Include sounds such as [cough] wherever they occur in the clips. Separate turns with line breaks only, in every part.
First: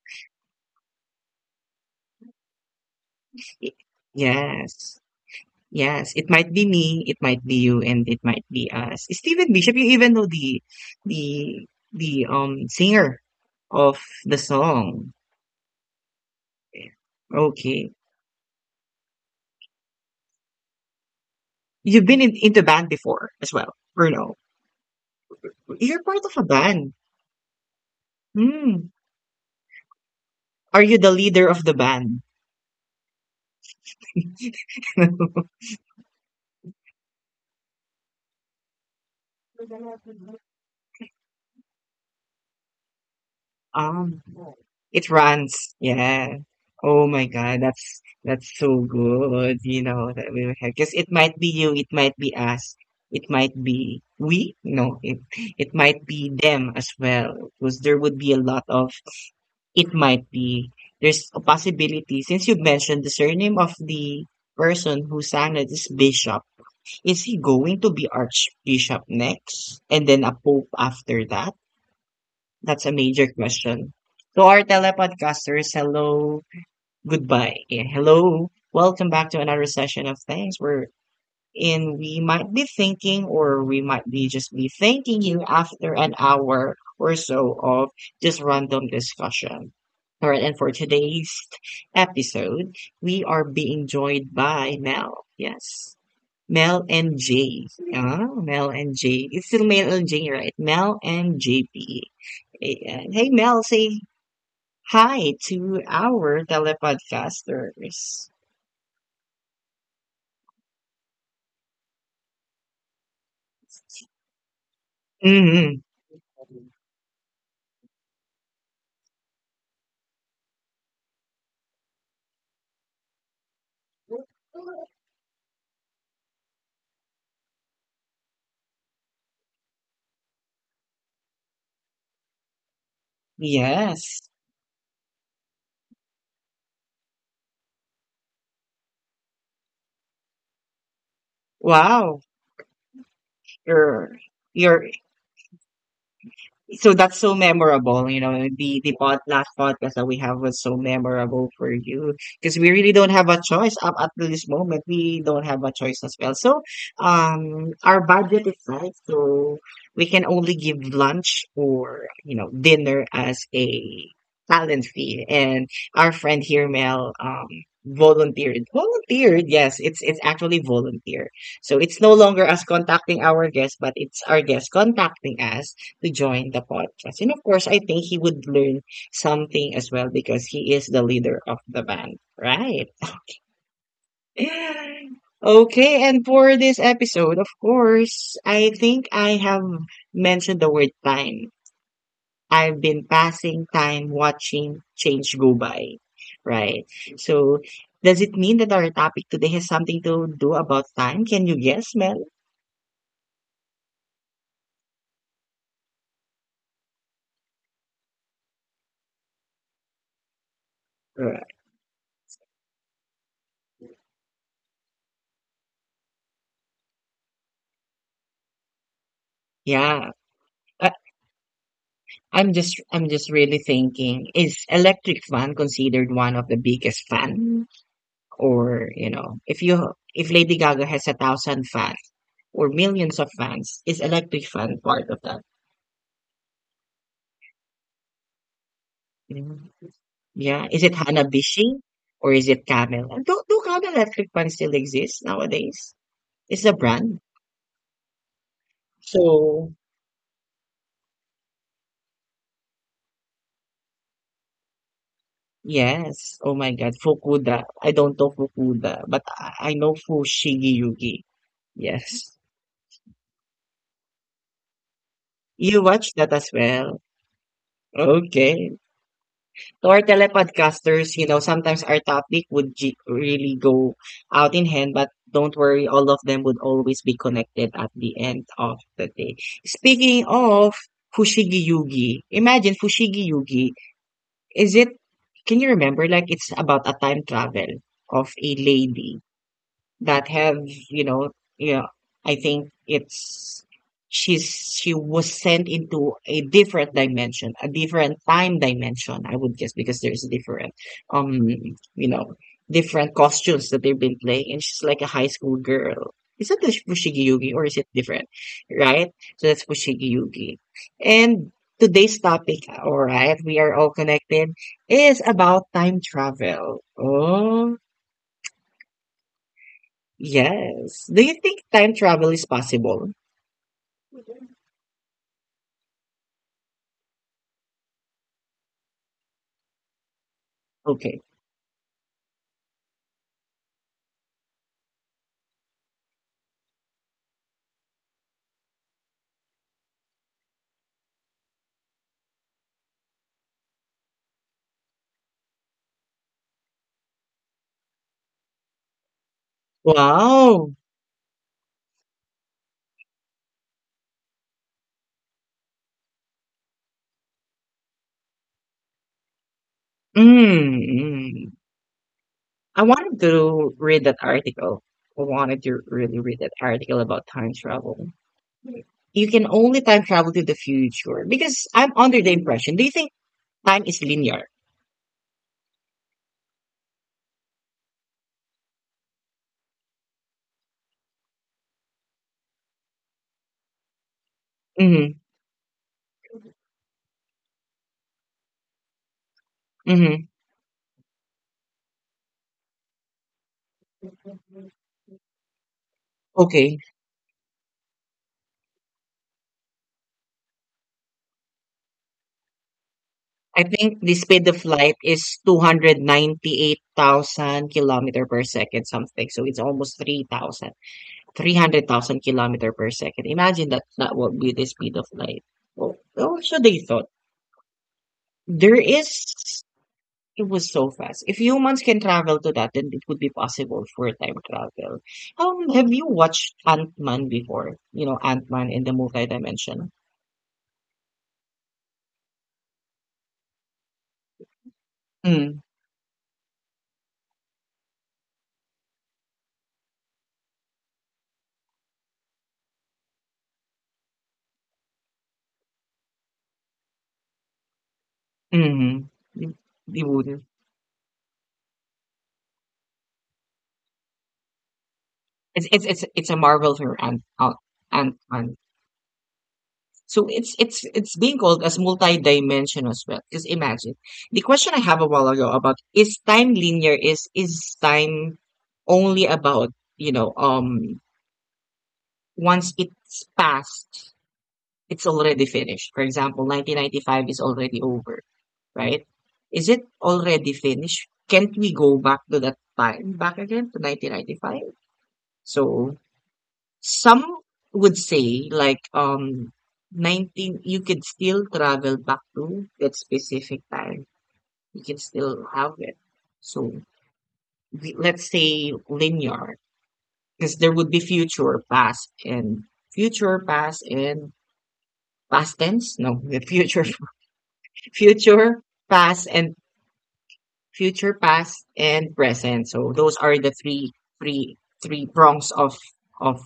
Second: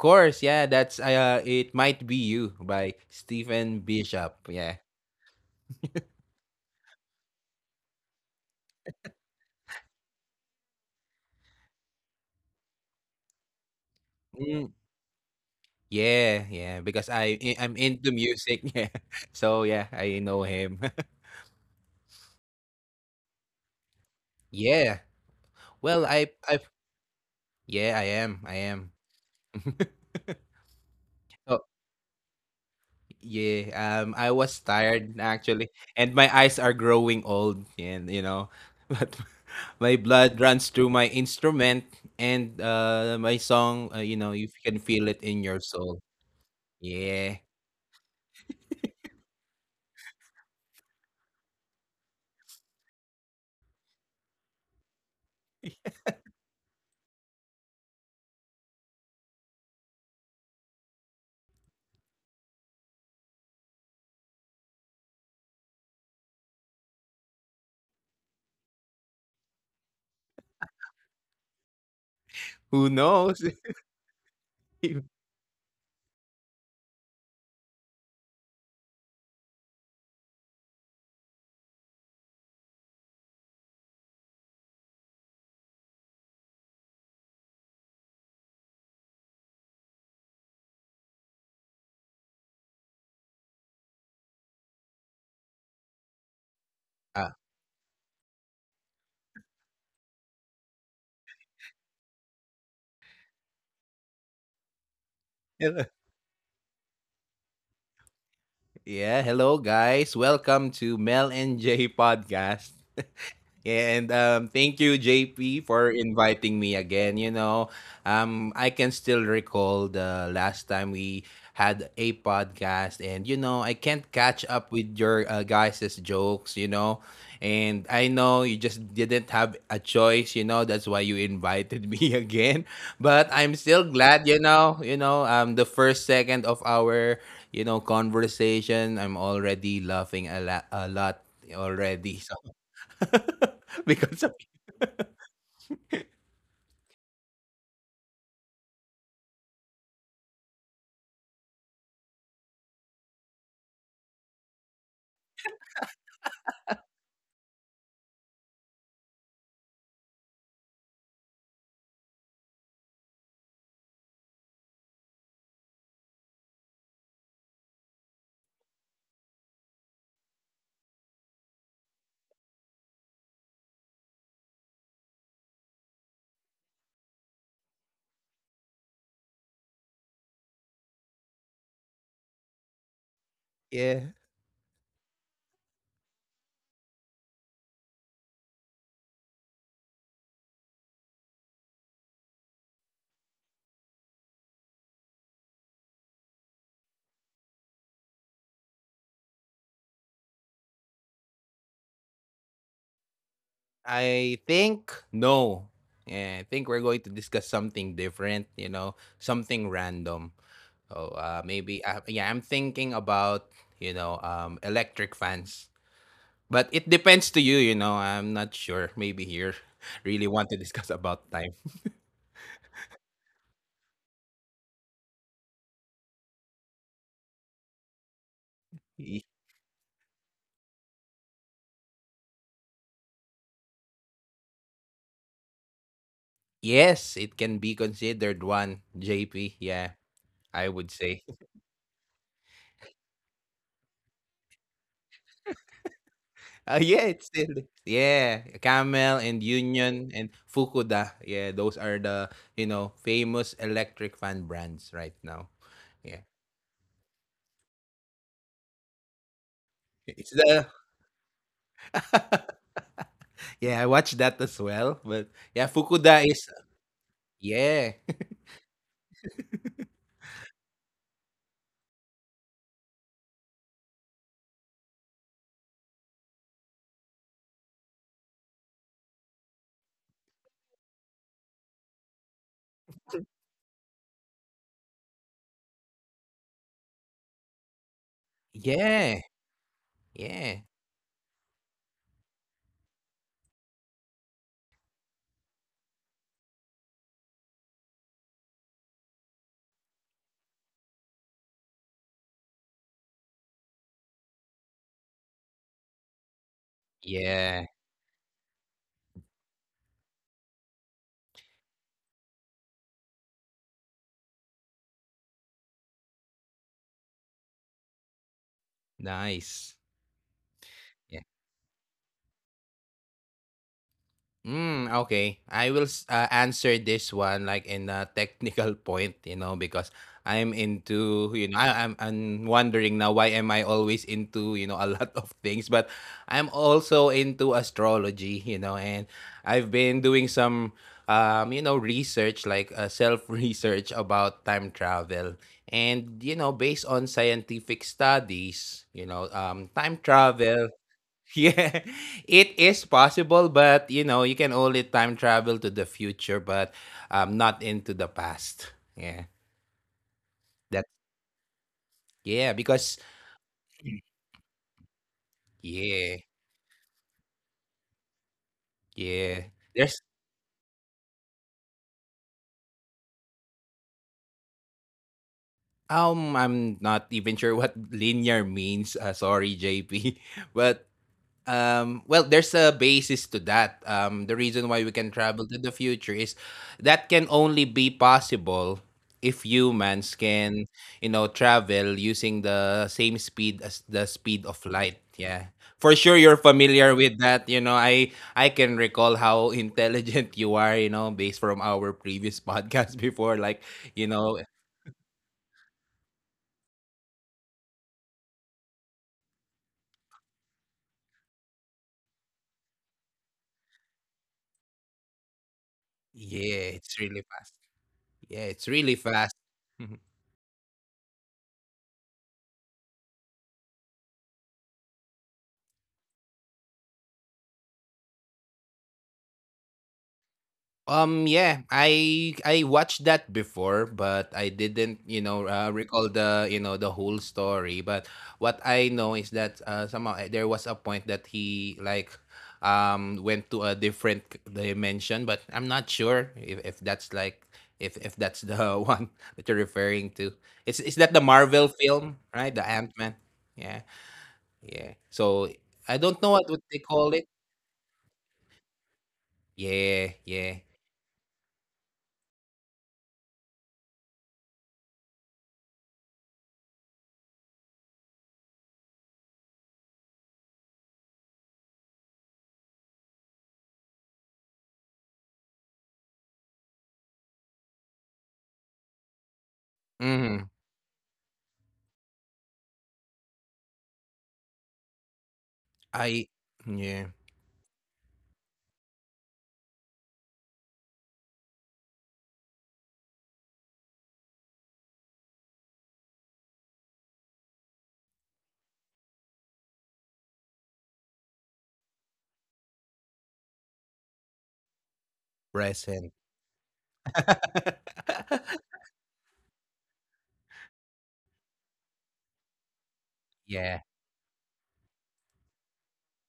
course, yeah, that's It Might Be You by
Y-
Stephen Bishop. Yeah.
Yes. Yes. It might be me, it might be you, and it might be us. Stephen Bishop, you even know the the singer of the
Mm,
song.
yeah, yeah, because I'm
Okay.
into music. [laughs] Yeah. So yeah, I know him. [laughs]
You've been into band before as well, or no?
Yeah.
You're
Well,
part
I
of a
I
band.
yeah, I am. I
Hmm.
am. [laughs]
Are you the leader
Oh,
of the band?
yeah. I was tired
[laughs]
actually, and my eyes are growing old and you know, [laughs] but my blood runs through my instrument and my song, you
Um,
know, you can feel
it
it in your
runs.
soul.
Yeah. Oh my
Yeah.
God, that's so good. You know that we have because it might be you, it might be us, it might be we. No, it might be them as well. Because there would be a lot of it might be. There's a possibility since you mentioned the surname of the person who sang it is Bishop. Is he going to be archbishop next and then a pope after that? That's
Who
a major
knows? [laughs]
question. To our telepodcasters, hello, goodbye. Hello, welcome back to another session of Things where in we might be thinking or we might be just be thanking you after an hour or so of just random discussion. All right, and for today's episode, we are being joined by Mel. Yes. Mel and
ah,
Jay. Mel and Jay. It's still Mel and Jay, right? Mel and JP. Ayan. Hey, Mel, say hi to
hello.
our telepodcasters.
Yeah, hello guys. Welcome to Mel and Jay podcast. [laughs] And thank you, JP,
Hmm.
for inviting me again. You know, I can still recall the last time we had a podcast, and you know, I can't catch up with your guys' jokes. You know, and I know you just didn't have a choice. You know, that's why you invited [laughs] me again. But I'm still
Yes.
glad. The first second of our conversation, I'm already laughing a lot
Wow.
already. [laughs] [laughs]
Your
Because of
your. So that's so memorable, you know. Last podcast that we have was so memorable for you, because we really don't have a choice up at this moment. We don't have a choice as well. So, our budget is tight, so we can only give lunch or, dinner as a talent fee. And our friend here, Mel, volunteered. Volunteered, yes. It's actually volunteer. So it's no longer us contacting our guests, but it's our guests contacting us to join the podcast. And of course, I think he would learn something as well, because he is the leader of the band, right?
yeah,
[laughs] Okay, and for this episode, of course, I think I have mentioned the word time. I've been passing time watching change go by, right? So, does it mean that our topic today has something to do about time? Can you guess, Mel?
I think no. Yeah, I think we're going to discuss something different, you know, something random. So
Right.
maybe yeah, I'm thinking about electric fans, but it depends to you. You know, I'm not sure. Maybe here
Yeah.
[laughs] really want to
Uh,
discuss about time.
I'm just really thinking, is electric fan considered one of the biggest fan? Or, you
Y-
know, if Lady Gaga has a thousand fans or millions of fans, is electric fan part of that?
Yes, it can be considered one, JP.
Mm.
Yeah,
Yeah.
I
Is it
would say.
Hanabishi or is it Camel? And do Camel electric fan still exist nowadays? It's a
Oh, yeah,
brand.
it's still the yeah, Camel and
So
Union and Fukuda. Yeah, those are the, you know, famous electric fan brands right now. Yeah.
yes. Oh my god, Fukuda. I don't know Fukuda, but I know
It's
Fushigi
the
Yugi. Yes.
[laughs] Yeah, I watched that as well, but
You
yeah,
watch that
Fukuda
as
is
well.
yeah. [laughs]
Okay. To our telepodcasters, you know, sometimes our topic would really go out in hand, but don't worry, all of them would always be connected at the end of the day. Speaking of Fushigi Yugi, imagine Fushigi Yugi. Is it, can you remember, like it's about a time travel of a lady
Yeah.
that have,
Yeah.
you know yeah, I think it's she was sent into a different dimension, a different time dimension, I would guess, because there's different um you know different costumes that they've been playing, and she's like a high school girl. Is that the Fushigi Yugi, or
Yeah.
is it different? Right? So that's Fushigi Yugi. And today's topic, all right, we are all connected, is about time travel. Oh,
Nice.
Yes. Do
Yeah.
you think time travel is possible?
Mm, okay. I will answer this one like in a technical [laughs] point, you know, because I'm
Okay.
into, you know, I'm wondering now why am I always into, you know, a [laughs] lot of things, but I'm also into astrology, you know, and I've been doing some, you know, research, like self-research [laughs] about time travel. And, you know, based on scientific studies, you know, time travel
Wow.
yeah, [laughs] it is possible, but you know, you can only time travel to the future, but not into the past. Yeah,
Mm,
that
mm.
yeah,
I
because
wanted to read that article. I wanted to really
yeah,
read that article about time travel. You can
yeah,
only time
there's
travel to the future because I'm under the impression. Do you think time is linear?
I'm not even sure [laughs] what linear means. Sorry, JP, [laughs] but well, there's a basis to that. The reason why we can
Mm-hmm.
travel to the future is that can only be possible if humans
Mm-hmm.
can, you know, travel using the same speed as the speed of light. Yeah. For sure you're
Okay.
familiar with that, you know. I can recall how [laughs] intelligent you are, you know, based from our previous podcast [laughs] before
I
like,
think
you
the
know,
speed of light is 298,000 kilometer per second, something. So it's almost 3,000. 300,000 kilometer per second. Imagine that that would be the speed of light. Well, what they
yeah,
thought?
it's really fast. Yeah, it's
There
really fast.
is,
[laughs]
it was so fast. If humans can travel to that, then it would be possible for time travel. Have you watched Ant-Man before? You know, Ant-Man in the multi-dimension?
Yeah, I watched that before, but I didn't, you know,
Mm,
recall the, you know, the whole story. But what I know is that somehow there was a point that he like went to a different dimension, but I'm not sure if that's like if that's the [laughs]
mm-hmm.
one
You,
that you're
you
referring
wouldn't.
to. Is that the Marvel film, right? The Ant-Man. Yeah. Yeah.
It's,
So
it's, it's,
I
it's
don't
a
know what
Marvel
would they
for
call it.
Ant-Man. So
Yeah,
it's
yeah.
it's it's being called as multi-dimensional as well. Because imagine the question I have a while ago about is time linear, is time only about, you know um once it's passed, it's already finished. For example, 1995 is already over, right? Is it already
Mm.
finished? Can't we go back to that time back again to 1995? So
I
some
yeah.
would say, like, 19, you could still travel back to that specific time. You can still have it. So let's say linear, because there would be future, past, and past tense. No,
Present.
the future, [laughs] future,
[laughs]
past, and future, past, and present. So those are the three
Yeah,
three three prongs of of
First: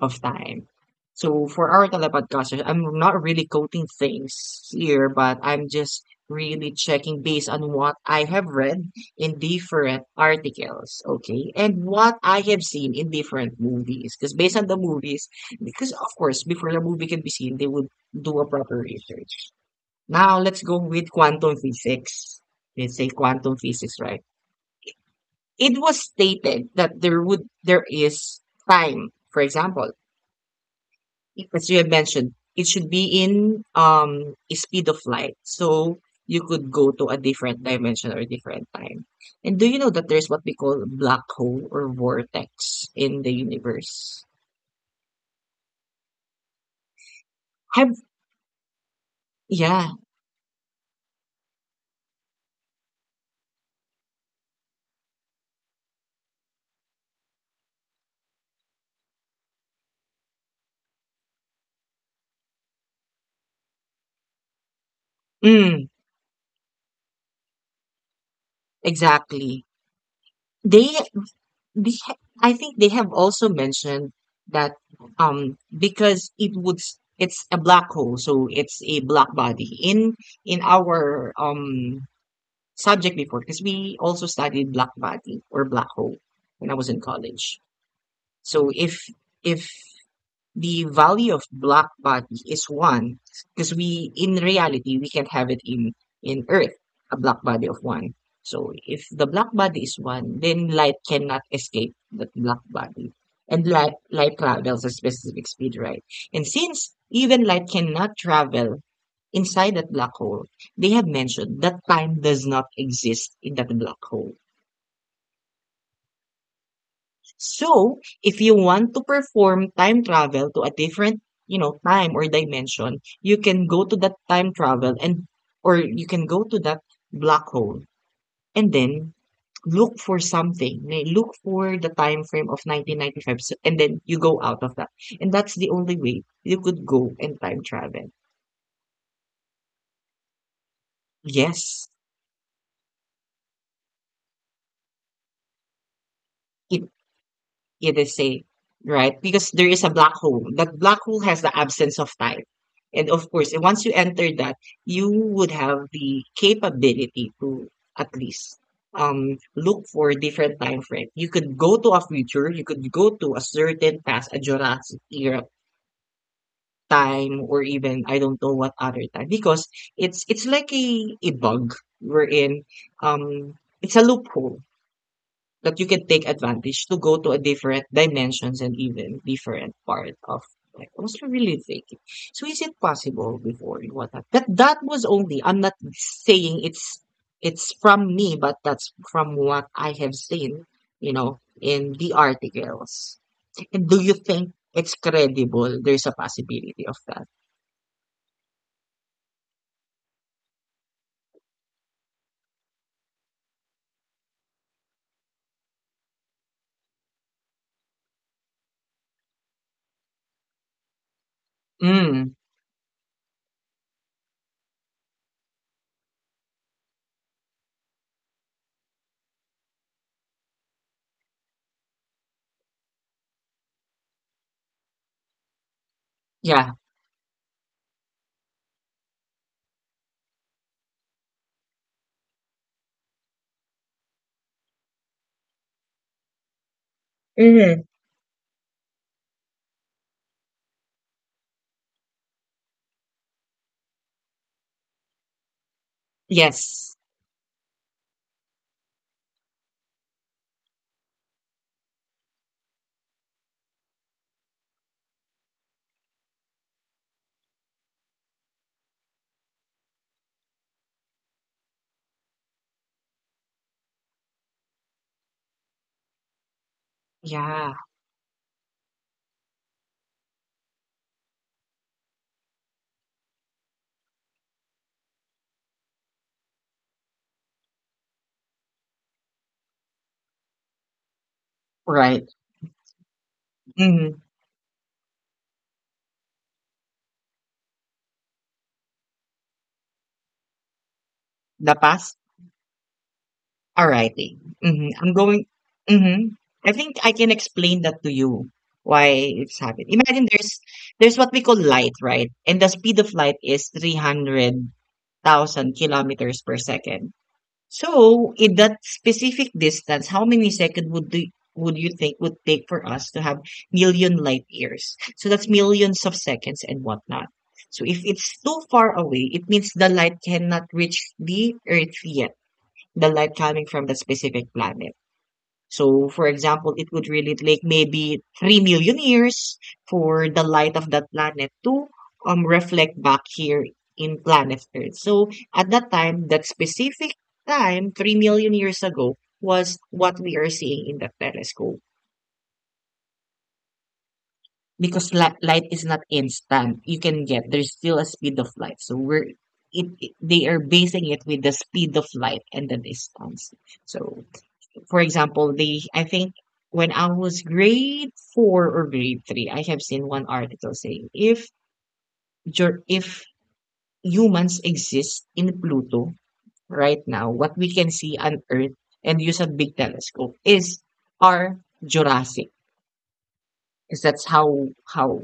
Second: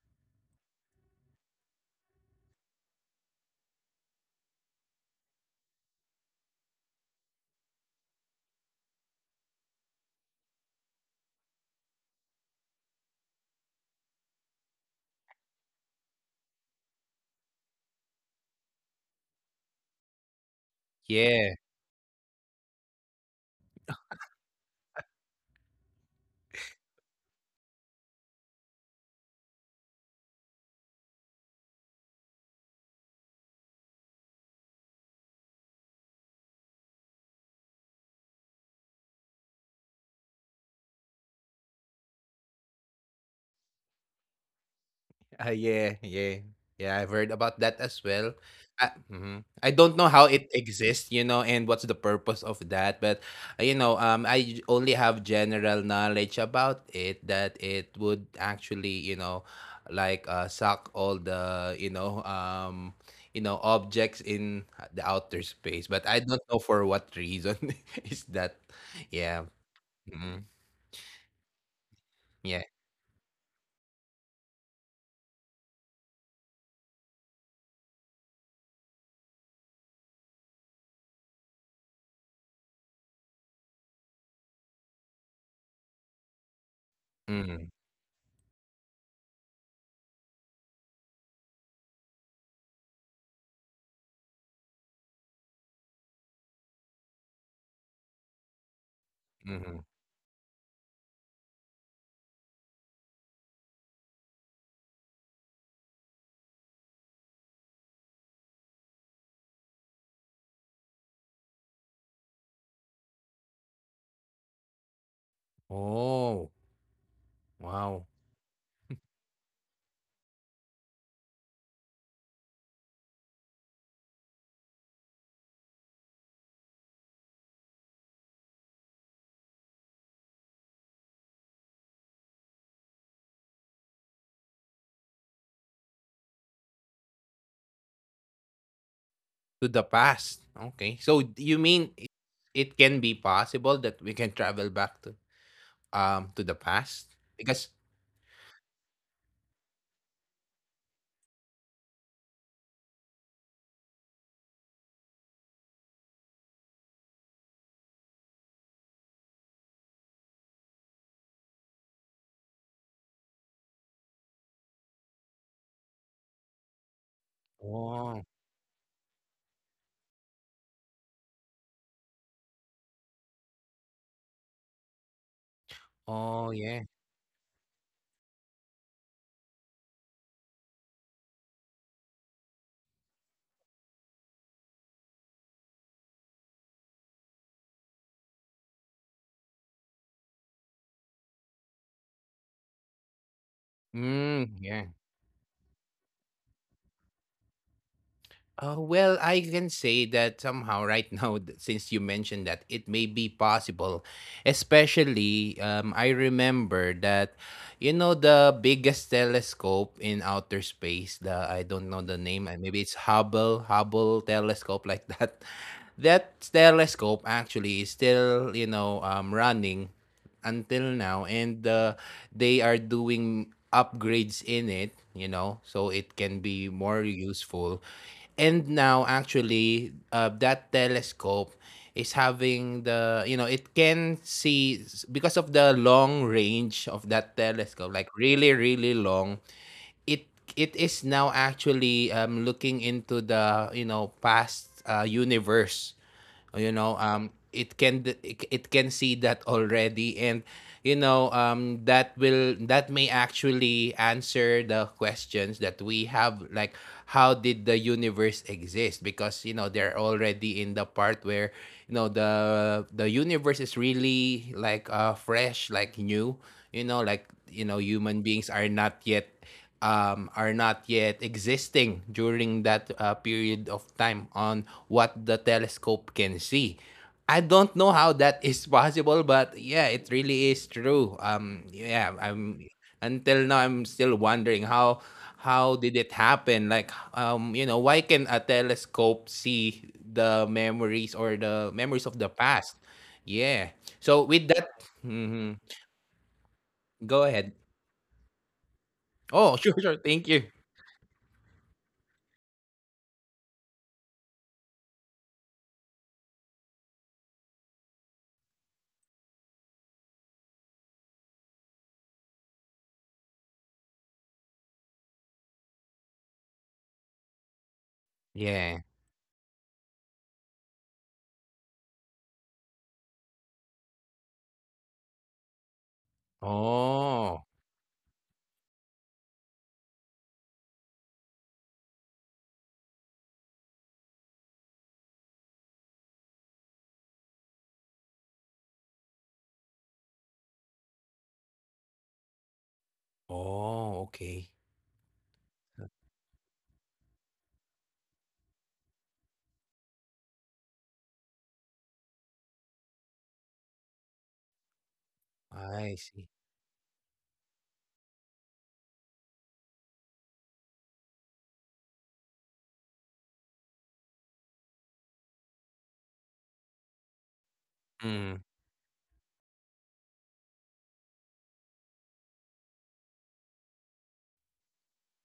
time. So for our telepodcasters, I'm not really quoting things here, but I'm just really checking based on what I have read in different articles, okay, and what I have seen in different movies. Because based on the movies, because of course, before the movie can be seen, they would do a proper research. Now let's go with
yeah,
quantum physics. Let's say quantum physics, right? It was stated that there is time. For example, as you have mentioned, it should be in speed of light. So you could go to a different dimension or different time. And do you know that there's what we call black hole or vortex in the universe?
yeah, yeah. Yeah, I've heard about that
Have
as well. I Mhm. I
yeah,
don't know how it exists, you know, and what's the purpose of that, but, you know, I only have general knowledge about it that it would actually, you know, like, suck all the, you know, objects in the outer space,
mm,
but I don't know for what reason [laughs] is that. Yeah,
exactly.
mhm,
They I
yeah,
think they have also mentioned that, because it would it's a black hole, so it's a black body in our subject before, because we also studied black body or black hole when I was in college.
mhm,
So if if the value of black body is one, because we, in reality, we can't have it in earth a black body of one. So if the black
mhm.
body is one, then light cannot escape that black body. And light travels a specific speed, right? And since even light cannot travel inside that black hole, they have mentioned that time does not exist in that black hole.
Oh,
So,
wow.
if you want to perform time travel to a different, time or dimension, you can go to that time travel, and or you can go to that black hole and then look for something. Look for the time frame of 1995, and then you go out of that. And that's the only way you could go and time travel.
To the past. Okay. So you mean
Yes,
it can be possible that we can travel back to the
it
past? Because
it is safe, right? Because there is a black hole. That black hole has the absence of time. And of course, once you enter that, you would have the capability to at least, look for different time frame. You could go to a future, you could go to a certain past, a Jurassic era time, or even
oh,
I don't know what other time, because it's like a bug wherein, um it's a loophole that you can take
oh yeah.
advantage to go to a different dimensions and even different part of, like I was really thinking. So is it possible before you, what that was only — I'm not saying it's from me, but that's from what I have seen, you know, in the articles. And do you
Mm,
think
yeah.
it's credible? There's a possibility of that.
Well, I can say that somehow right [laughs] now, since you mentioned that, it may be possible. Especially, I remember that, you know, the biggest telescope in outer space, the I don't know the
Mm,
name, maybe it's Hubble telescope, like that. [laughs] That telescope actually is still, you know, running until now and they are doing upgrades in it, you know, so it can be
yeah.
more useful. And now actually, that telescope is having the, you know, it can see, because of the long range of that
Mhm.
telescope, like really, really long, it it is now actually, looking into the, you know, past universe. You know,
Yes.
it can it can see that already, and you know, that will, that may actually answer the questions that we have, like how did the universe exist, because you know they're already in the part where, you know, the universe is really, like, fresh, like new, you know, like, you
Yeah.
know, human beings are not yet, are not yet existing during that period of time on what the telescope can see. I don't know how that is [laughs] possible, but yeah, it really is true. Yeah,
Right.
I'm until now, I'm still
Mhm.
wondering how did it happen? Like, you know, why can a telescope see the memories or the
The
memories
past?
of the past? Yeah. So
Alrighty.
with that,
Mhm. I'm going.
mhm,
Mhm. I think I
go
can
ahead.
explain that to you why
Oh, [laughs]
it's
sure,
happening.
sure.
Imagine
Thank you.
there's what we call light, right? And the speed of light is 300,000 kilometers per second. So, in that specific distance, how many seconds would the would you think would take for us to have million light years? So that's millions of seconds and whatnot. So if it's too
Yeah.
far away, it means the light cannot reach the Earth yet. The light coming from the specific planet. So, for example, it would really
Oh.
take maybe 3 million years for the light of that planet to, reflect back here in planet Earth. So, at that time, that specific time, 3 million years ago, was what we are seeing in the telescope.
Oh, okay.
Because light is not instant, you can get there's still a speed of light. So we're they are basing it with the speed of light and the distance. So, for example, the
I
I
see.
think when I was grade four or grade three, I have seen one article saying if humans exist in Pluto right now, what we can see
Mm.
on Earth and use a big telescope is our Jurassic, because that's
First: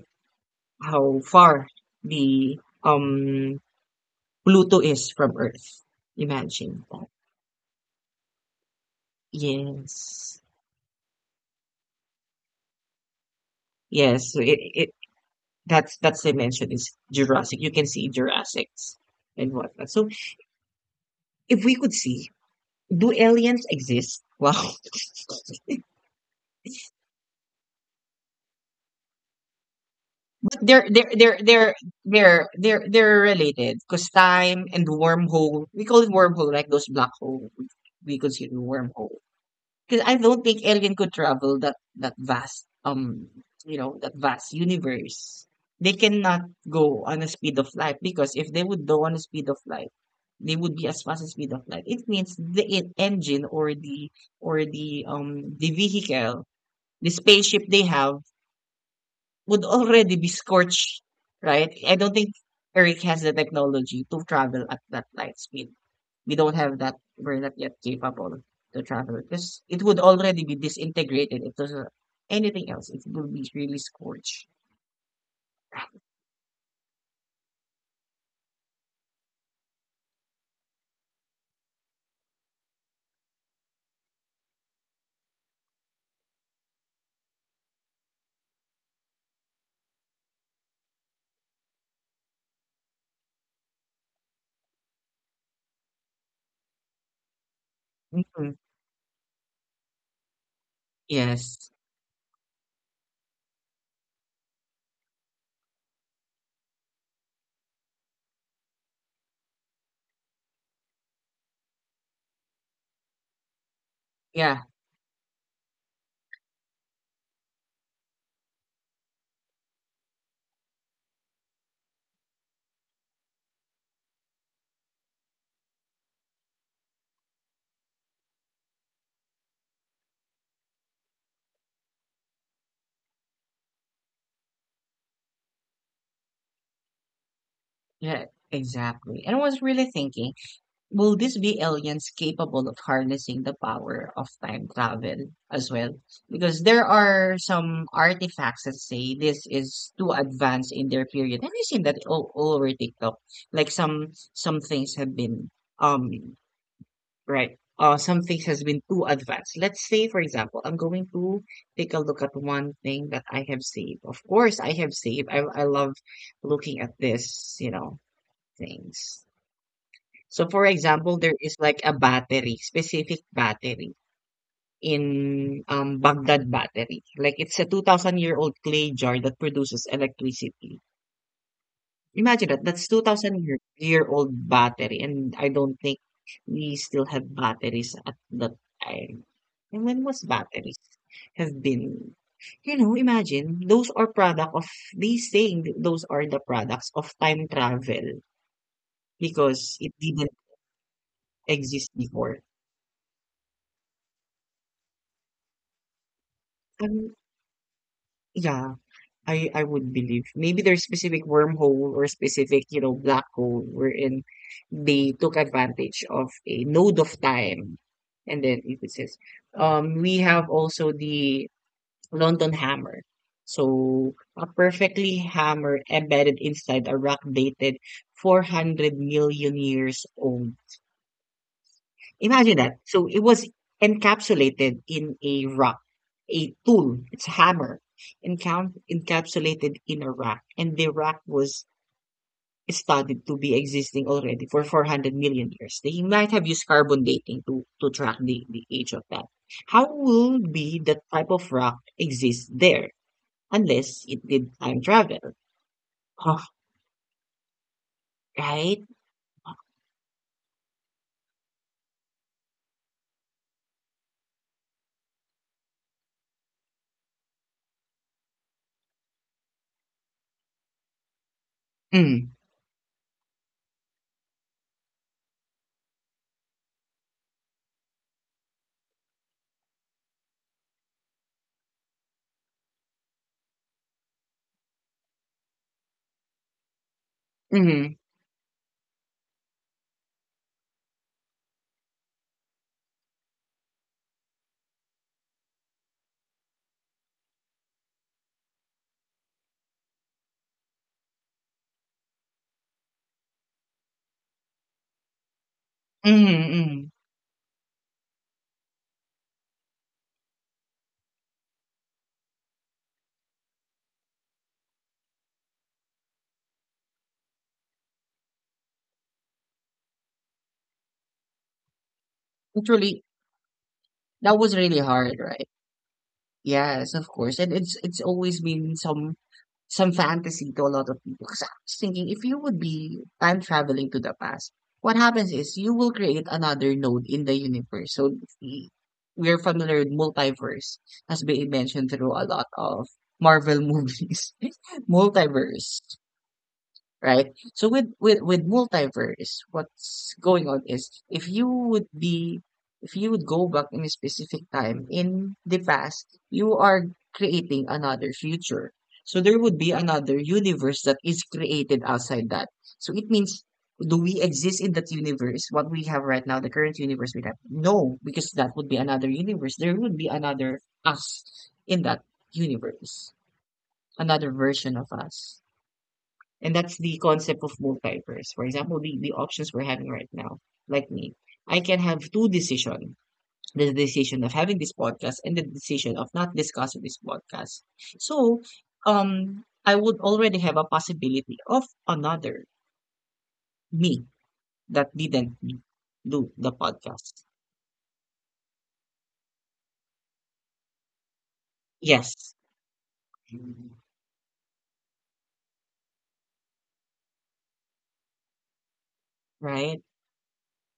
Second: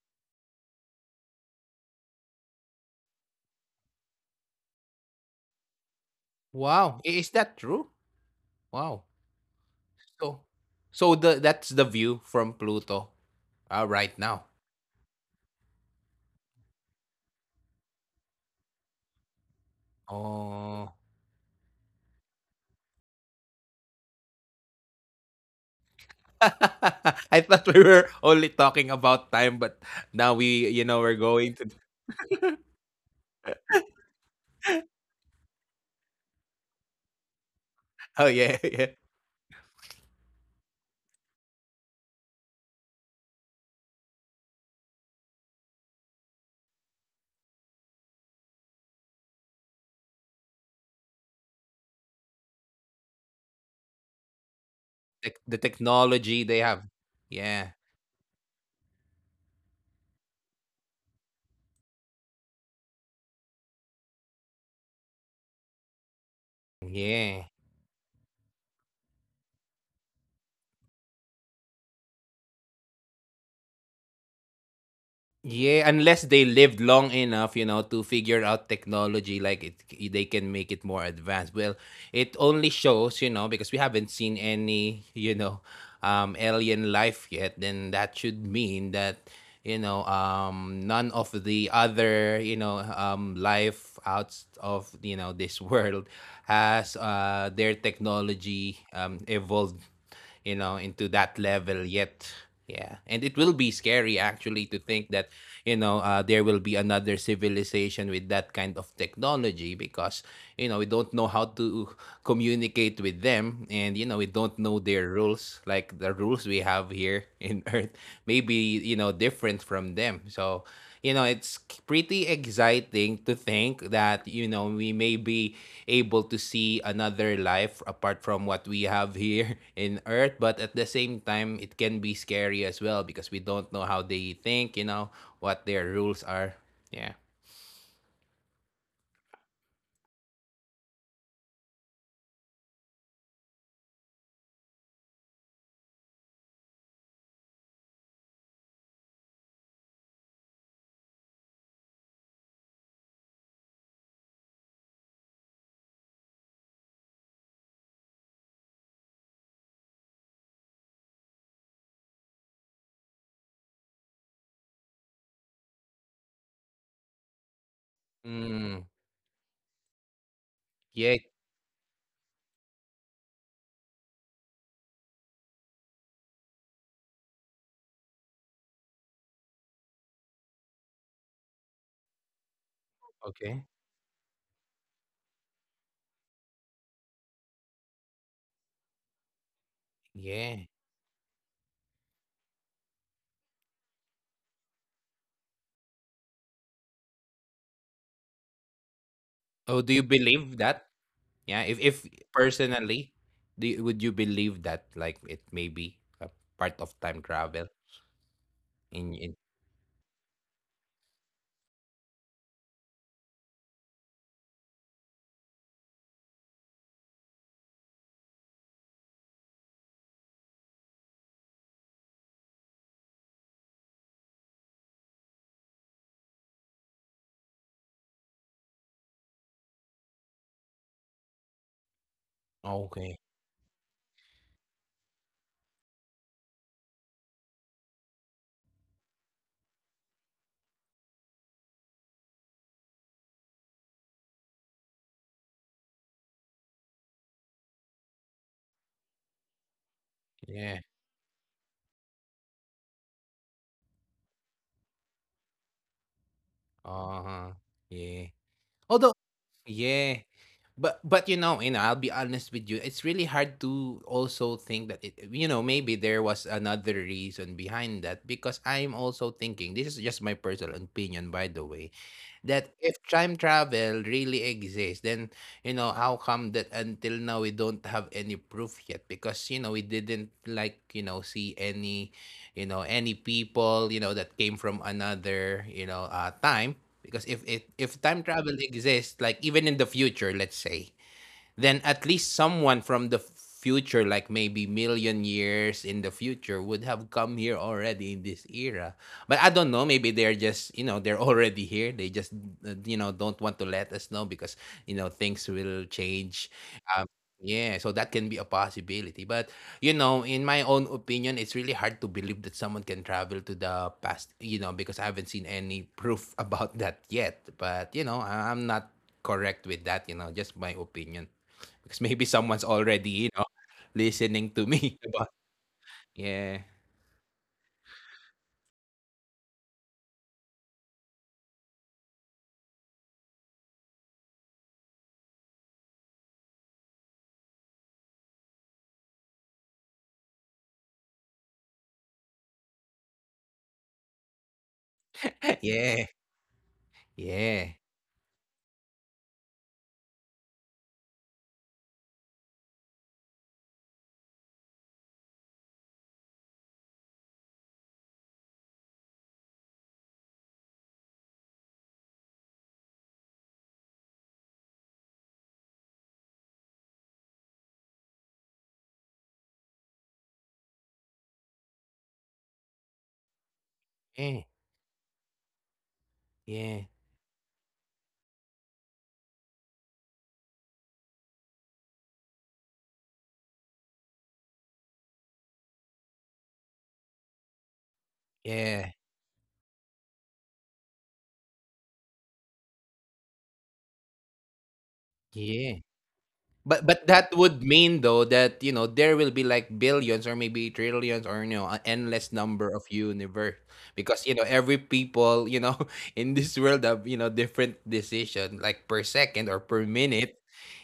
how far the um Pluto is from Earth. Imagine
Wow,
that.
I is that true? Wow. So
Yes.
so the that's the view from Pluto, right
Yes.
now.
So it That's the mention is Jurassic. You can see Jurassics and whatnot. So
Oh.
if we could see, do aliens exist? Wow. [laughs]
[laughs] I thought we were only talking about time, but now
But
we, you know, we're going to
they're related because time and wormhole. We call it wormhole, like those black hole.
[laughs] Oh
We
yeah,
consider
yeah.
wormhole. Because I don't think alien could travel that vast you know that vast universe. They cannot go on a speed of light because if they would go on a speed of light, they would be as fast as speed of light. It means the engine or the
Tech the
the
technology
vehicle,
they have.
the
Yeah.
spaceship they have would already be scorched, right? I don't think Earth has the technology to travel at that light speed. We don't have that
Yeah.
we're not yet capable to travel because it would already be disintegrated. If there's anything else, it would be really scorched.
Yeah, unless they lived long enough, you know, to figure out technology, like it, they can make it more advanced. Well, it only shows, you know, because we haven't seen any, you know, alien life yet. Then that should mean that, you know, none of the other, you know, life out of you know this [laughs] world has their
Mhm.
technology evolved, you know, into that
Yes,
level yet. Yeah. And it will be scary actually to think that, you know, there will be another civilization with that kind of technology because, you know, we don't know how to communicate with them, and, you know, we don't
yeah,
know their rules, like the rules we have here in [laughs] Earth may be, you know, different from them. So, you know, it's pretty exciting to think that, you know, we may be able to see another life apart from what we have here [laughs] in earth, but at the same time it can be scary as well, because we don't know how they think, you know, what their rules are, yeah.
yeah, exactly. And I was really thinking, will this be aliens capable of harnessing the power of time travel as well? Because there are some artifacts that say this is too advanced in their period. Have you seen that all over TikTok? Like some things have been um right. Some things has been too advanced. Let's say, for example, I'm going to take a look at one thing that I have saved. Of course, I have saved. I love looking at this,
Mm,
things. So for
yeah,
example, there is like a battery, specific battery in Baghdad battery. Like it's a 2000 year old clay jar that produces electricity. Imagine that. That's 2000
okay,
year old battery. And I don't think we still have batteries at that time. And when was
yeah.
batteries have been, imagine those are product of those are the products of time travel
Oh,
because
do you
it didn't
believe that, yeah, if
exist
if
before.
personally, do would you believe that like it may be a part of time travel
Yeah,
in
I would believe. Maybe there's specific wormhole or specific, you know, black hole wherein they took advantage of a node of time. And then if it says, we have also the London hammer. So a perfectly hammer embedded inside a rock dated 400 million years old. Imagine that.
okay,
So it was encapsulated in a rock, a tool. It's a hammer, encapsulated in a rock, and the rock was studied to be existing already for 400 million years. They might have used carbon dating to track the age of that. How will
yeah,
be that type of rock exist there unless it did time travel? Oh,
uh-huh, yeah,
right.
although Yeah. But you know, I'll be honest with you. It's really hard to also think that it, you know, maybe there was another reason behind that, because I'm also thinking, this is just my personal opinion by the way,
Mm,
that if time travel really exists, then you know how come that until now we don't have any proof yet? Because you know we didn't like you know see any you know any people you know that came from another, you know, time. Because if it
mm,
if time travel exists, like even in the future, let's say, then at least someone from the future, like maybe million years in the future, would have come here already in this era. But I don't know. Maybe they're just, you know, they're [laughs] already here. They just, you know, don't want to let us know, because, you know, things will change.
mm, mm.
Um, yeah, so that can be a possibility. But, you know, in my own opinion, it's really hard to believe that someone can travel to the past, you know, because I haven't seen any [laughs] proof about that yet. But, you know, I'm not correct with that, you know, just my opinion. Because maybe someone's
Actually,
already, you know,
that
listening
was
to
really
me [laughs]
hard,
about
right?
yeah.
Yes, of course, and it's always been some fantasy to a lot of people. 'Cause I was thinking if you would be time traveling to the past, what happens is you will create another node in the universe. We're familiar with multiverse, has been mentioned through a lot of Marvel [laughs] movies.
[laughs]
Multiverse,
Yeah.
right? So
Yeah.
with multiverse, what's going on is if you would go back in a specific time in the past, you are creating another future. So there would be another universe that is created outside that. So it means, do we exist in that universe? What we have right now, the current universe we have? No, because that would be another universe. There would be another us in that universe, another
Yeah.
version of us. And that's
Yeah.
the concept of multiverse. For example, the options we're having right now, like me, I can have two decisions. The decision of having this podcast and the decision of not discussing this podcast. So
Yeah.
I would already have a possibility of another me that didn't
Yeah.
do the
But
podcast.
that would mean though that, you know, there will be like billions or maybe trillions or you know, an endless
Yes.
number of universe, because you know every people, you know, [laughs] in this world have, you know, different decision like per second or per
Right?
minute.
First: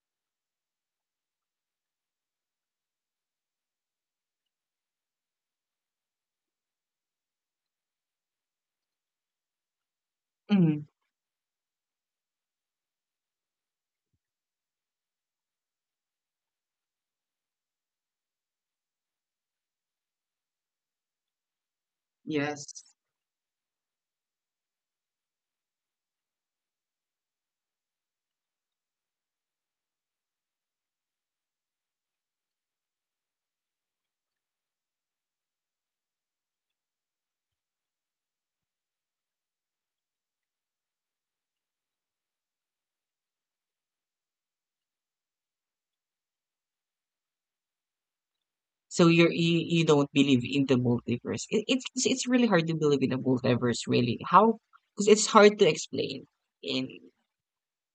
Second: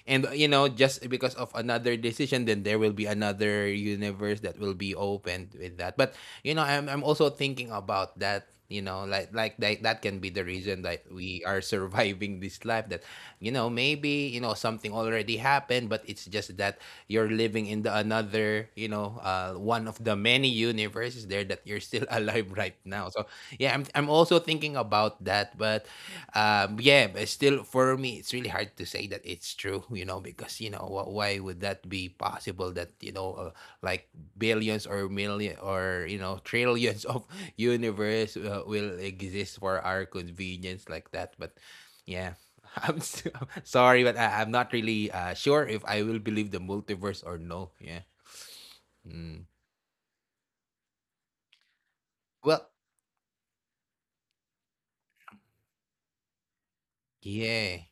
And you know, just because of another decision, then there will be another universe that will be opened with that. But you know, I'm also thinking about that. You know, like that, that can be the
Mm.
reason that we are [laughs] surviving this life. That you know, maybe you know something already happened, but it's just that you're living in the another, one of the many universes there that you're still [laughs] alive right
Yes.
now. So yeah, I'm also thinking about that, but yeah, but still for me, it's really hard to say that it's true, you know, because you know why would that be possible? Like billions or million or you know trillions of [laughs] universe will exist for our convenience like that. But yeah, [laughs] I'm s [laughs] sorry, but I'm not really sure if I will believe the multiverse or no. Yeah.
So you're
Mm.
you don't believe in the multiverse. It's really hard
Well,
to believe in the multiverse, really. How? Because it's hard to explain in
yeah.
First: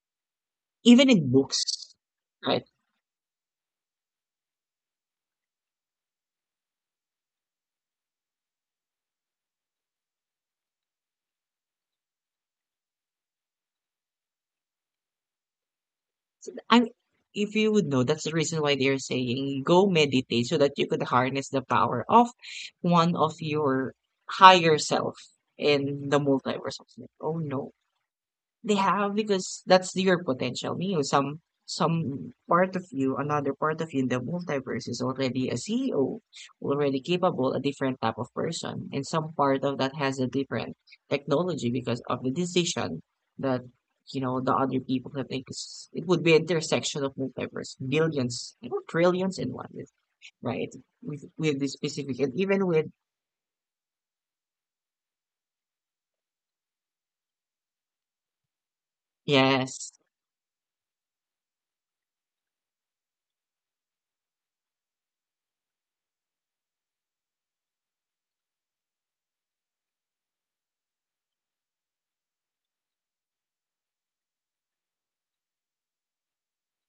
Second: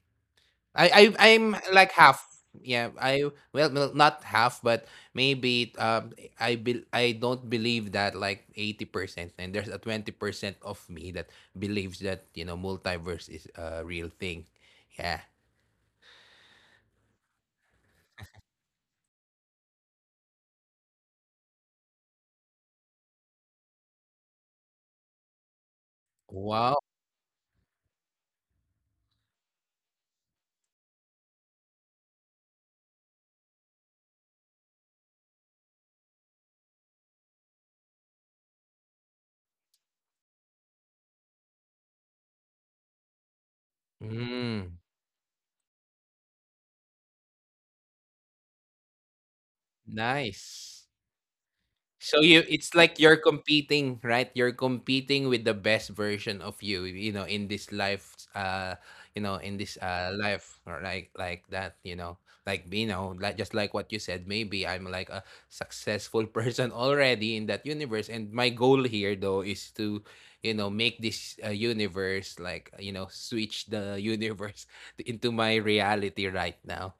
even
I
in
I I'm like
books,
half.
right?
Yeah, I well, not half, but maybe I don't believe that like 80%, and there's a 20% of me that believes that, you know, multiverse is a real thing. Yeah.
And if you would know, that's the reason why they're saying go meditate so that you could harness the power of one of your higher self in the
Wow.
multiverse. I was like, oh no, they have, because that's your potential. You know, some part of you, another part of you in the multiverse is already a CEO, already capable, a different type of person, and some part of that has a different technology because of the decision that you know the
Mm,
other people have made. 'Cause it would be intersection of multiverse, billions, you know, trillions in one, right?
nice.
With the specific,
So
and
you
even
it's
with
like you're competing, right? You're competing with the best version of you, you know, in this life, you know, in this
yes,
life or like that, you know. Like you know, like just like what you said, maybe I'm like a successful [laughs] person already in that universe. And my goal here though is to, you know, make this universe like, you know, switch the universe [laughs] into my reality right now.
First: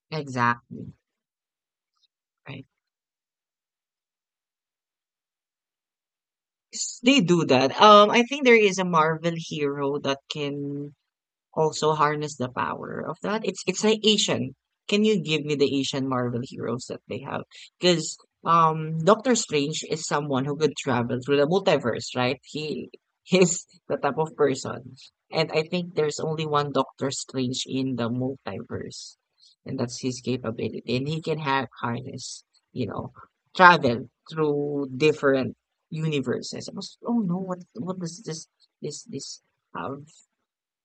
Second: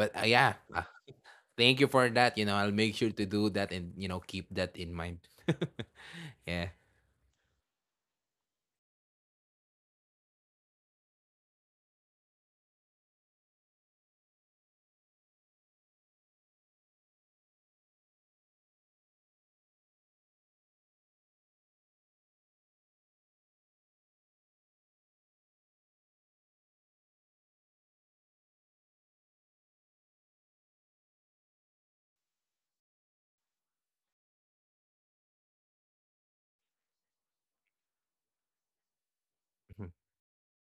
But
exactly,
thank you for that. You know,
right.
I'll make sure to do that and, you know, keep that in mind. [laughs] Yeah.
They do that. I think there is a Marvel hero that can also harness the power of that. It's like Asian. Can you give me the Asian Marvel heroes that they have? Because Doctor Strange is someone who could travel through the multiverse, right? He [laughs] is the type of person. And I think there's only one Doctor Strange in the multiverse. And that's his capability. And he can have harness, you know, travel through different universes. I was, oh no, what does this have?
Mhm.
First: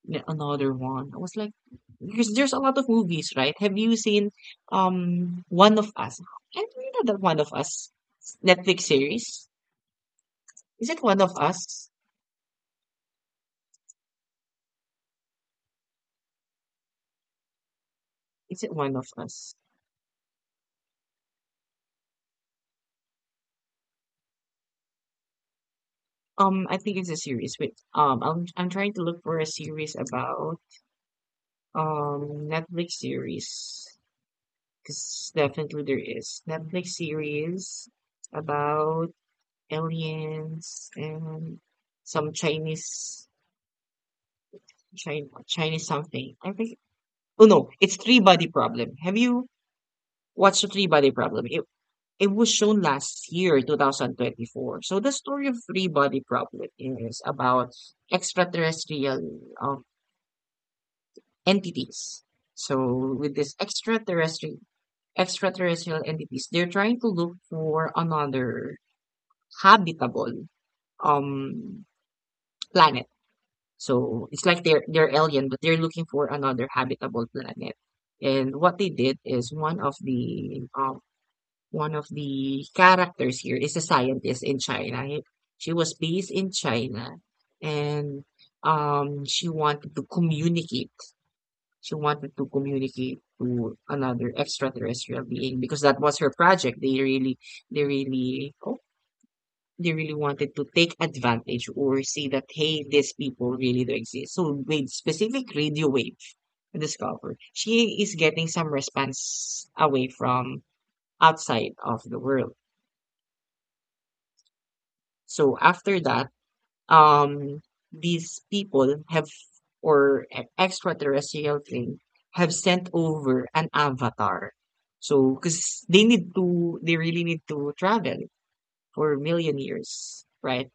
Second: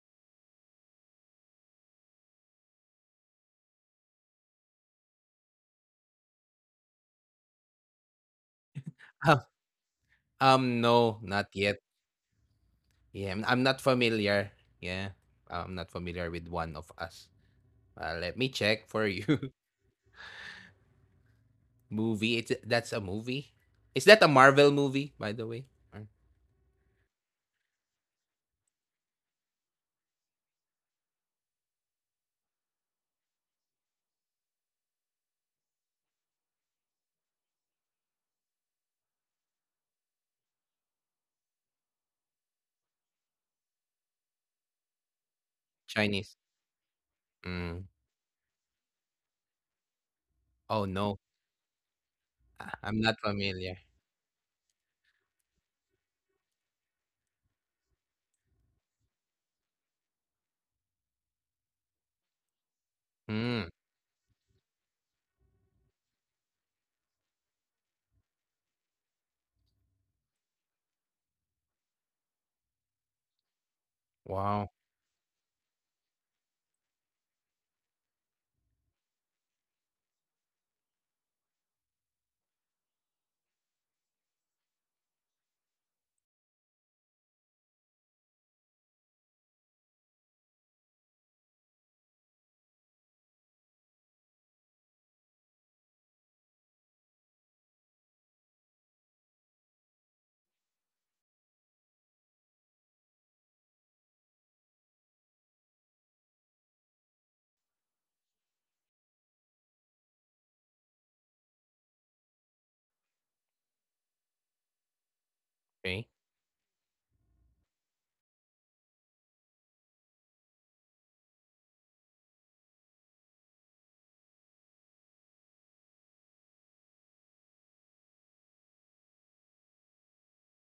Another one. I was like, because there's a lot of movies, right? Have you seen One of Us? I think that the One of Us Netflix
Um,
series. Is it One
no,
of
not yet.
Us?
Yeah, I'm not familiar. Yeah, I'm not familiar with one of us. Let me
Is it
check
One of
for
Us?
you. [laughs] movie. It's that's a movie. Is that a Marvel movie, by the way, or
I think it's a series. Wait, I'm trying to look for a series about Netflix series, because definitely there is Netflix series about aliens and some Chinese Chinese something.
Chinese?
I think, oh no,
Mm.
it's Three Body Problem. Have you watched the
Oh
Three Body
no,
Problem? It was shown
I'm not
last year,
familiar.
2024. So the story of Three Body Problem is about extraterrestrial entities. So with this
Mm.
extraterrestrial entities, they're trying to look for another habitable um planet. So it's like
Wow.
they're alien, but they're looking for another habitable planet. And what they did is one of the characters here is a scientist in China. She was based in China and she wanted to communicate. She wanted to communicate to another extraterrestrial being because that was her project. They really oh, they really wanted to take advantage or see that hey these people really do exist. So with specific radio wave discovered, she is getting some response away from outside of the world. So after
Okay.
that, um, these people have, or extraterrestrial thing, have sent over an avatar. So, because they need to, they really need to travel for a million years, right?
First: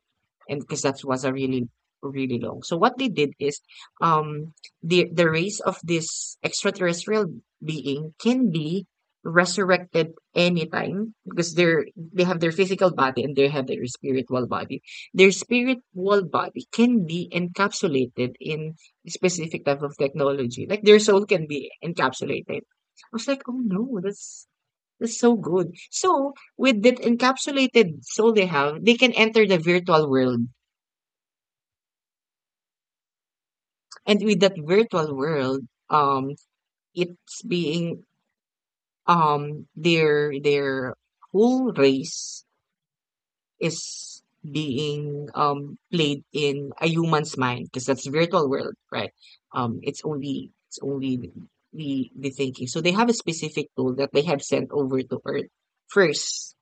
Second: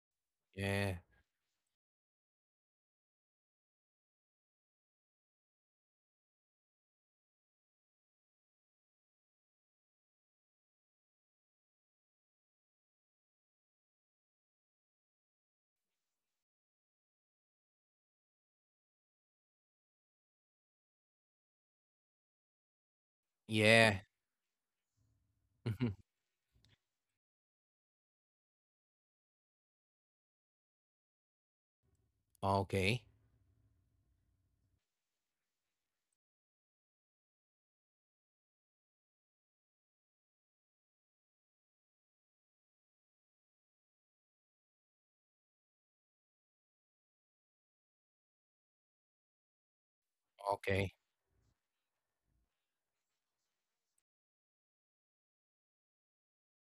And because
Yeah.
that was a really really long. So what they did is um the race of this extraterrestrial being can be resurrected anytime because they have their physical body and they have their spiritual body. Their spiritual body can be encapsulated in specific type of technology. Like their soul can be encapsulated. I was like, oh no,
Yeah.
that's so good.
[laughs]
So with that encapsulated soul they have, they can enter the virtual world
okay.
and with that virtual world um it's being their whole race is being played in a human's mind, because that's virtual world, right? It's
Okay.
only the thinking. So they have a specific tool that they have sent over to earth first,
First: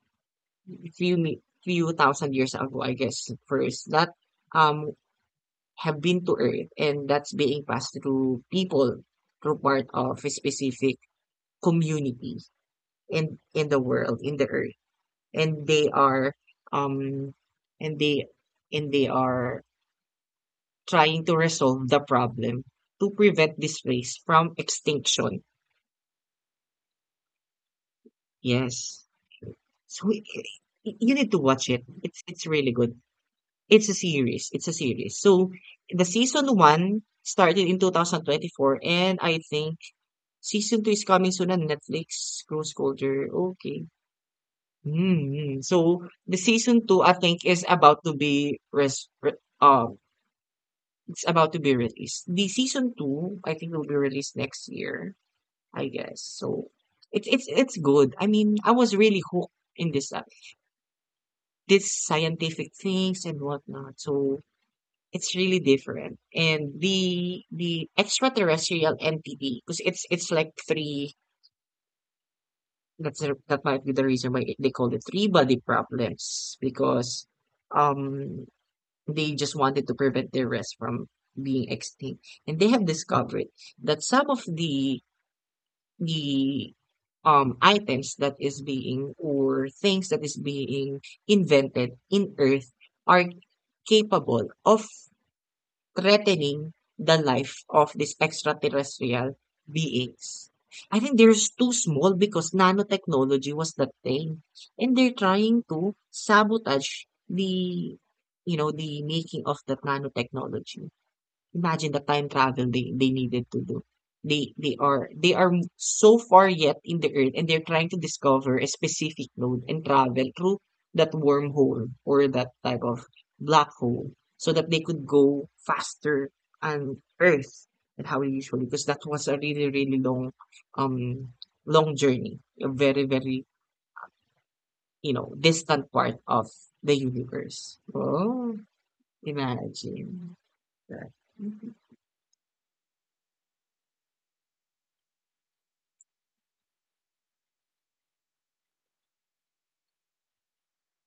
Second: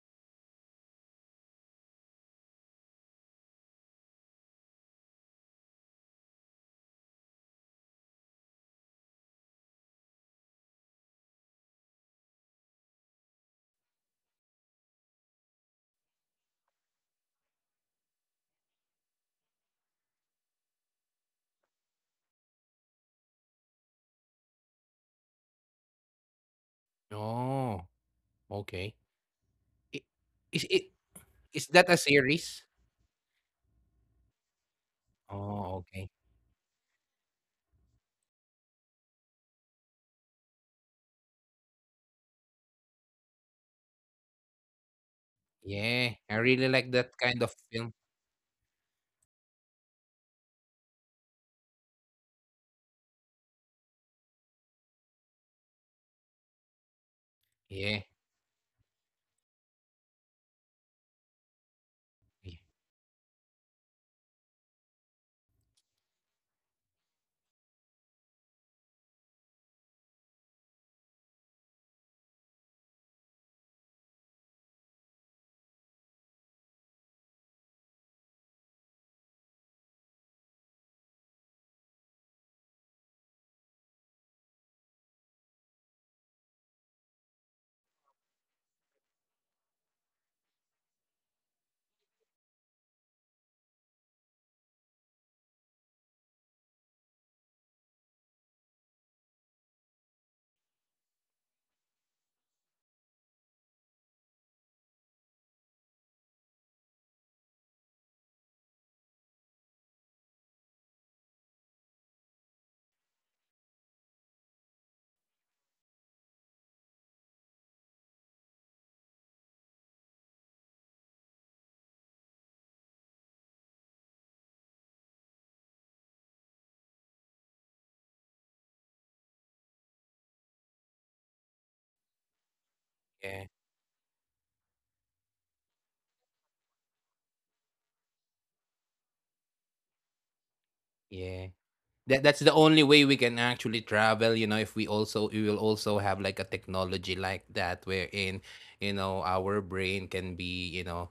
few thousand years ago, I guess, first that um have been to Earth, and that's being passed to people through part of a specific community in the world, in the Earth, and they are um and they and they are trying to resolve the problem to prevent this race from extinction.
Oh. Okay.
Yes,
I
so i-
is it
you need to
is
watch it.
that a
It's
series?
really good. It's a series. It's a series. So
Oh,
the
okay.
season one started in 2024 and I think Season 2 is coming soon on Netflix, Rose Colder. Okay. Mm-hmm. So
Yeah, I
the
really
season
like
2 I
that kind
think
of
is
film.
about to be res re um it's about to be released. The season 2 I think will be released next year, I guess. So it's
Yeah,
good. I mean, I was really hooked in this this
y-
scientific things and whatnot. So it's really different. And the extraterrestrial entity because it's like three. That's the that might be the reason why it they call it three body problems because, um, they just wanted to prevent their race from being extinct. And they have discovered that some of the the items that is being or things that is being invented in Earth are capable of threatening the life of these extraterrestrial beings. I think they're too small because nanotechnology was that thing. And they're trying to sabotage the, you know, the making of that nanotechnology. Imagine the time travel they needed to do. They are so far yet in the earth, and they're trying to discover a specific node and travel through that wormhole or that type of black hole so that they could go faster on Earth than how we usually, because that was a really, really long um long journey. A very,
yeah,
very, distant part of the universe. Oh, imagine that.
yeah.
Mhm.
That that's the only way we can actually travel, you know, if we also we will also have like a technology like that, wherein you know our brain can be, you know,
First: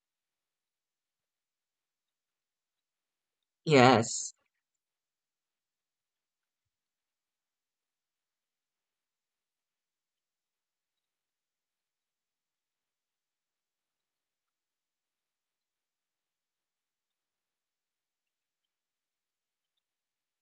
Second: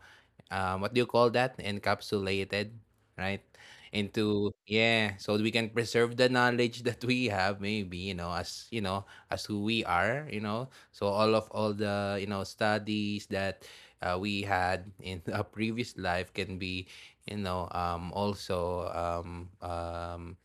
what do you call that, encapsulated, right
Yes.
into yeah, so we can preserve the knowledge [laughs] that we have, maybe you know as who we are, you know, so all of all the you know studies that we had in [laughs] a previous life can be also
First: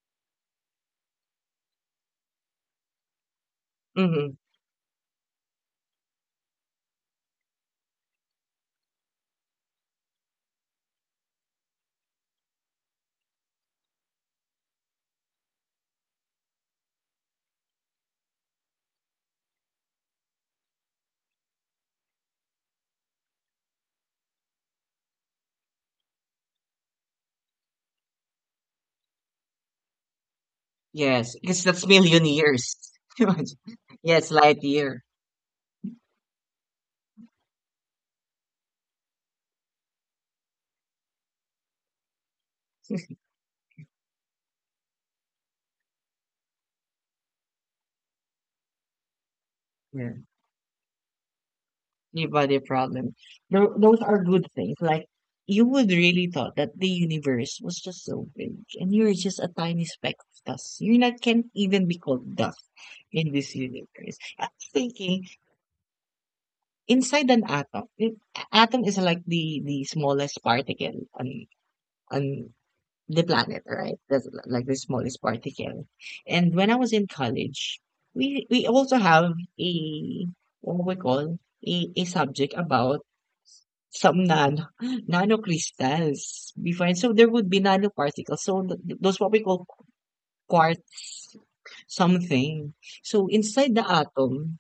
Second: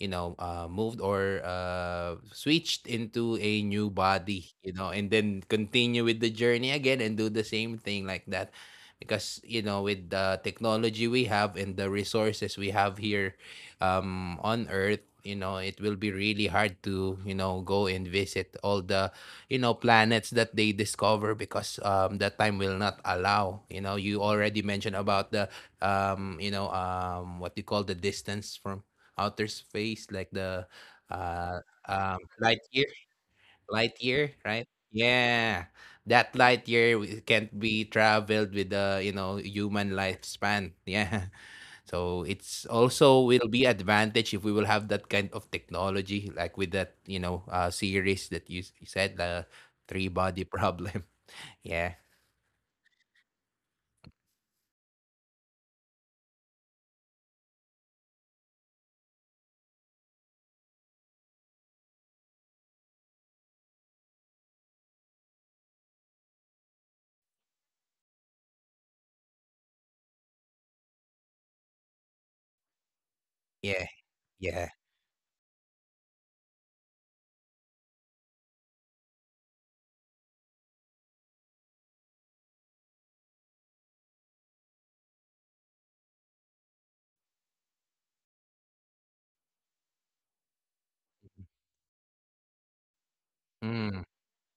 you know, moved or switched into a new
Hmm.
body, you know, and then continue with the journey again and do the same thing like that. Because, you know, with the technology we have and the resources we have here on Earth, you know, it will be really hard to, you know, go and visit all the, you know, planets that they discover because that time will not allow. You know, you already mentioned about the, you know, what you call the distance from outer space, like the
Yes,
uh,
because that's
um,
million
light
years.
year,
[laughs]
light
Yes,
year,
light
right?
year.
Yeah, that light year can't be traveled with the you know human lifespan. Yeah, [laughs] so it's also will be advantage if we will have that kind of technology, like with that you know series that you, you said, the three
Yeah,
body problem. [laughs] Yeah,
the body problem. Those are good things. Like, you would really thought that the universe was just so big, and you're just a tiny speck of dust. You like can't even be called dust in this universe. I'm thinking inside an atom. Atom is like the smallest particle on on the planet,
yeah,
right? That's like
yeah.
the smallest particle. And when I was in college, we also have a what we call a subject about some nano [laughs] nanocrystals before. And so there would be nanoparticles. So those what we call quartz something. So inside the
Mm,
atom,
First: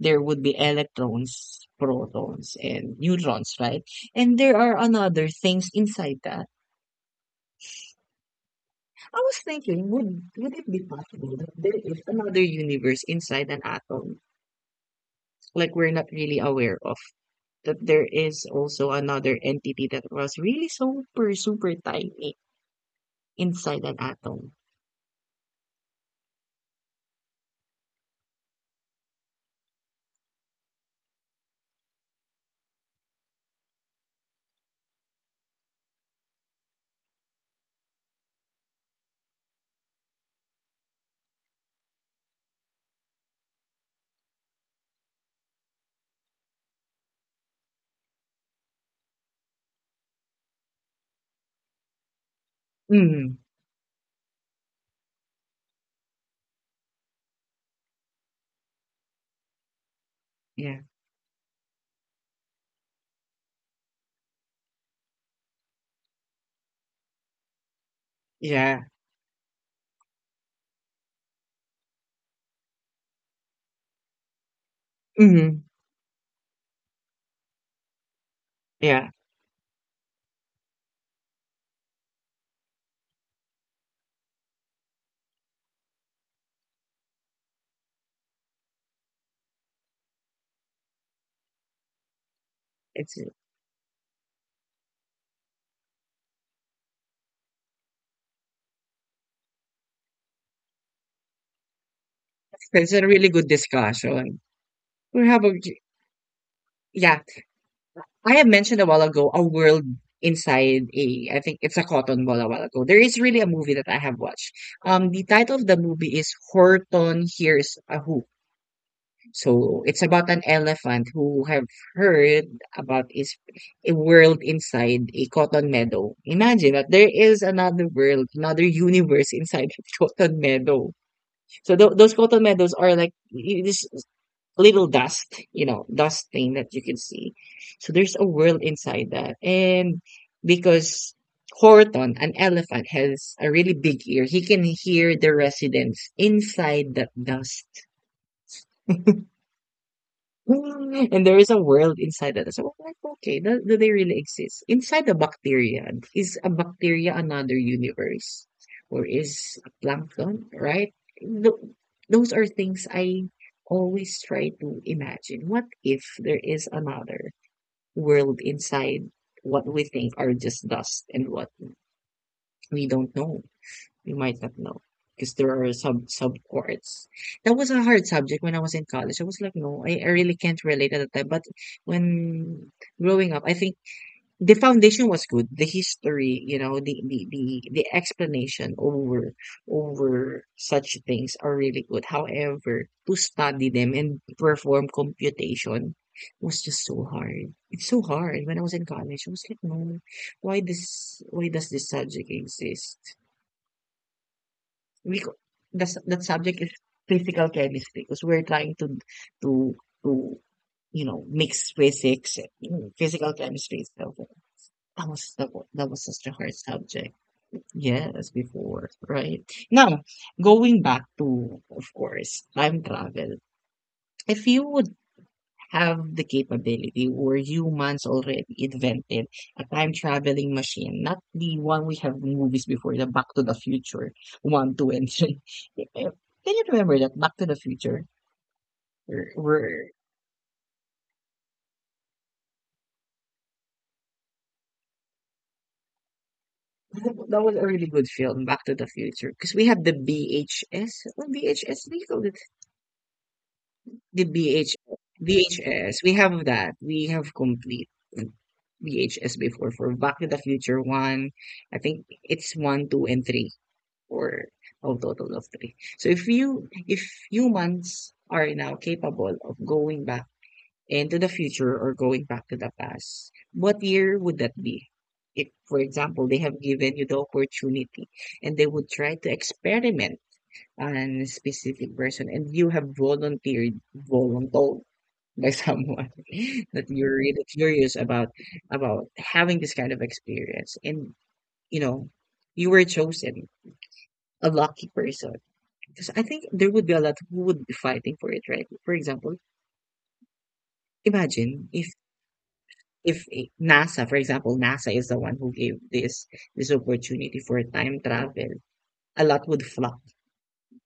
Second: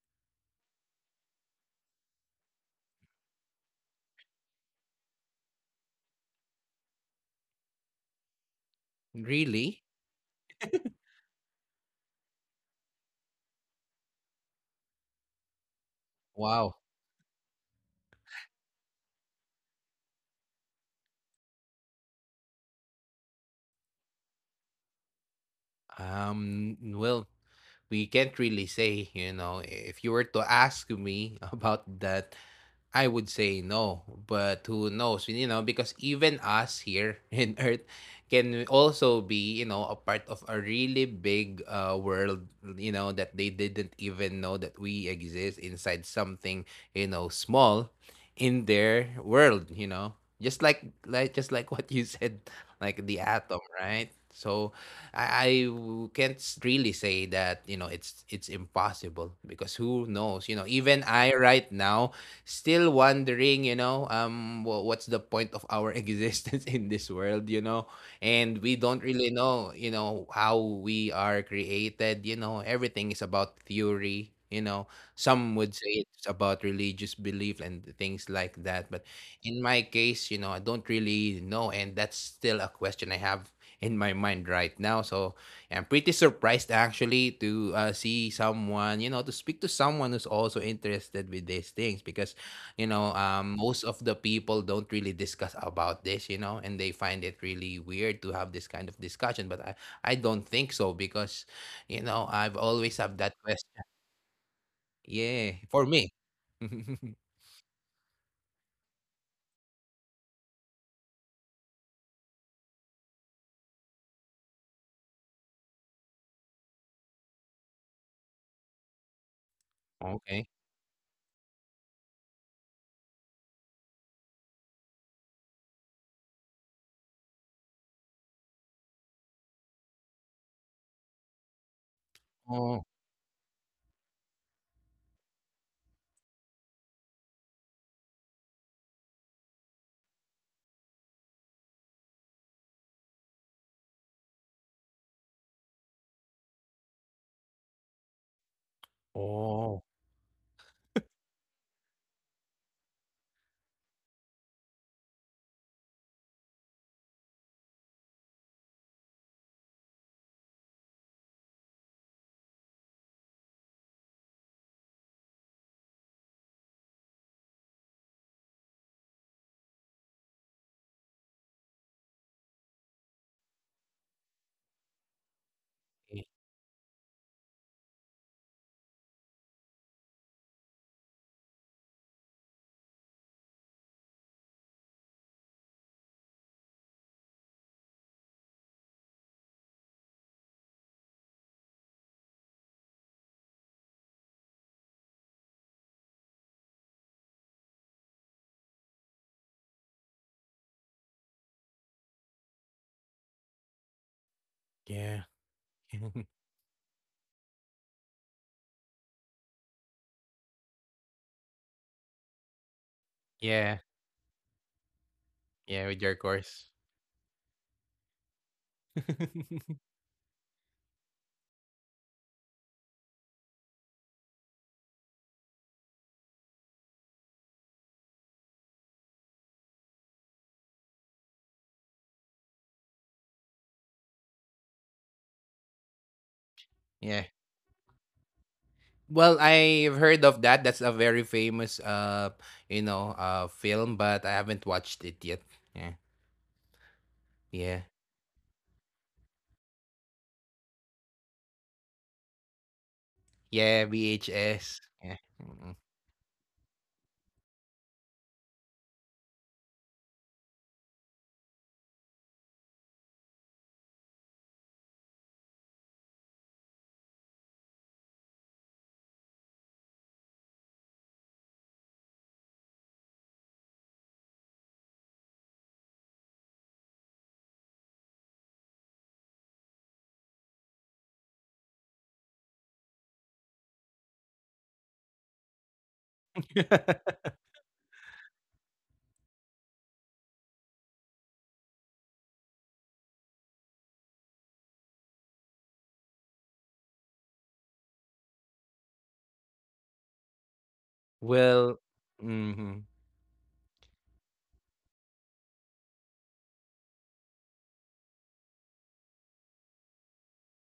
there would be electrons, protons, and neutrons, right? And there are another things inside the I was
really?
thinking, would it be possible that there is another universe inside an atom? Like, we're not really
Wow.
aware of that there is also another entity that was really super super tiny inside an atom.
Well. We can't really say, you know, if you were to ask me [laughs] about that, I would say no, but who knows? You know, because even us here [laughs] in Earth can also be, you know, a part of a really big world, you know, that they didn't even know that we exist inside something, you know, small in their world, you know. Just like just like what you [laughs] said, like the
Mm,
atom, right? So I can't really say that you know it's impossible, because who knows, you know,
yeah,
even I right now still wondering, you know, what's the point of our [laughs] existence in this world, you know? And we
yeah,
don't really know, you know, how we are created, you know, everything is about theory, you know. Some
mm,
would say it's about religious belief and things like that. But
yeah.
in my case, you know, I don't really know. And that's still a question I have in my mind right now. So I'm pretty surprised actually to see someone, you know, to speak to someone who's also interested with these things, because you know
It's, it's
most of the people don't really discuss about this, you know, and they find it really weird to have this kind of discussion, but I don't think so, because you know I've
it's
always
a
have
really
that
good
question.
discussion. We have a
Yeah, for me. [laughs]
yeah. I have mentioned a while ago a world inside a, I think it's a cotton ball, a while ago. There is really a movie that I have watched. The title of the movie is Horton Hears a Who. So it's about an
Okay.
elephant who have heard about is a world inside a cotton meadow. Imagine that there is another world, another universe inside [laughs] a cotton meadow. So those cotton meadows
Oh.
are like it is little dust, you know, dust thing that you can see. So there's a world inside that. And because Horton, an elephant, has a really big ear, he can hear the residents inside that dust.
Oh,
[laughs] And there is a world inside that. So I'm like, okay, do they really exist? Inside the bacteria, is a bacteria another universe? Or is a plankton, right? Th- those are things I always try to imagine. What if there is another world inside what we think are just dust and what we don't know? You might not know because there are
y-
sub courts. That was a hard subject when I was in college. I was like, no, I really can't relate at the time. But when growing up, I think the foundation was good. The history, you know, the explanation over such things are really good. However, to study them and perform computation was just so hard. It's so hard. When I was in college, I was like, no, why does this subject exist? We
yeah.
co- the s- that
[laughs]
subject is physical chemistry because we're trying to to you know mix physics and you know, physical chemistry
Yeah.
itself. That
Yeah
was
with your
such a hard
course.
subject. Yes, before right
[laughs]
now, going back to of course time travel. If you would have the capability or humans already invented a time traveling machine, not the one we have in movies before, the Back to the Future one, two, and three. [laughs] Can you remember that
Yeah,
Back to the Future? Were,
well
were,
I've heard of that, that's a very famous you know film, but I haven't watched it yet. Yeah.
[laughs] that was a really
Yeah.
good film, Back to the Future, because we have the BHS. What BHS? What do you call it?
Yeah,
The BH,
VHS. Yeah, mm.
VHS. We have that. We have complete VHS before for Back to the Future one. I think it's one, two, and three. Or a total of three. So if humans are now capable of going back into the future or going back to the past, what year would that be? If, for example, they have given you the opportunity and they would try to experiment on a specific person and you have volunteered, voluntold by [laughs] someone that
[laughs]
you're really curious about having this kind of experience and, you know, you were chosen a lucky person because I think there would be a lot who would be fighting for it, right? For example, imagine
Well
if
mhm,
NASA, for example, NASA is the one who gave this opportunity for time travel, a lot would flock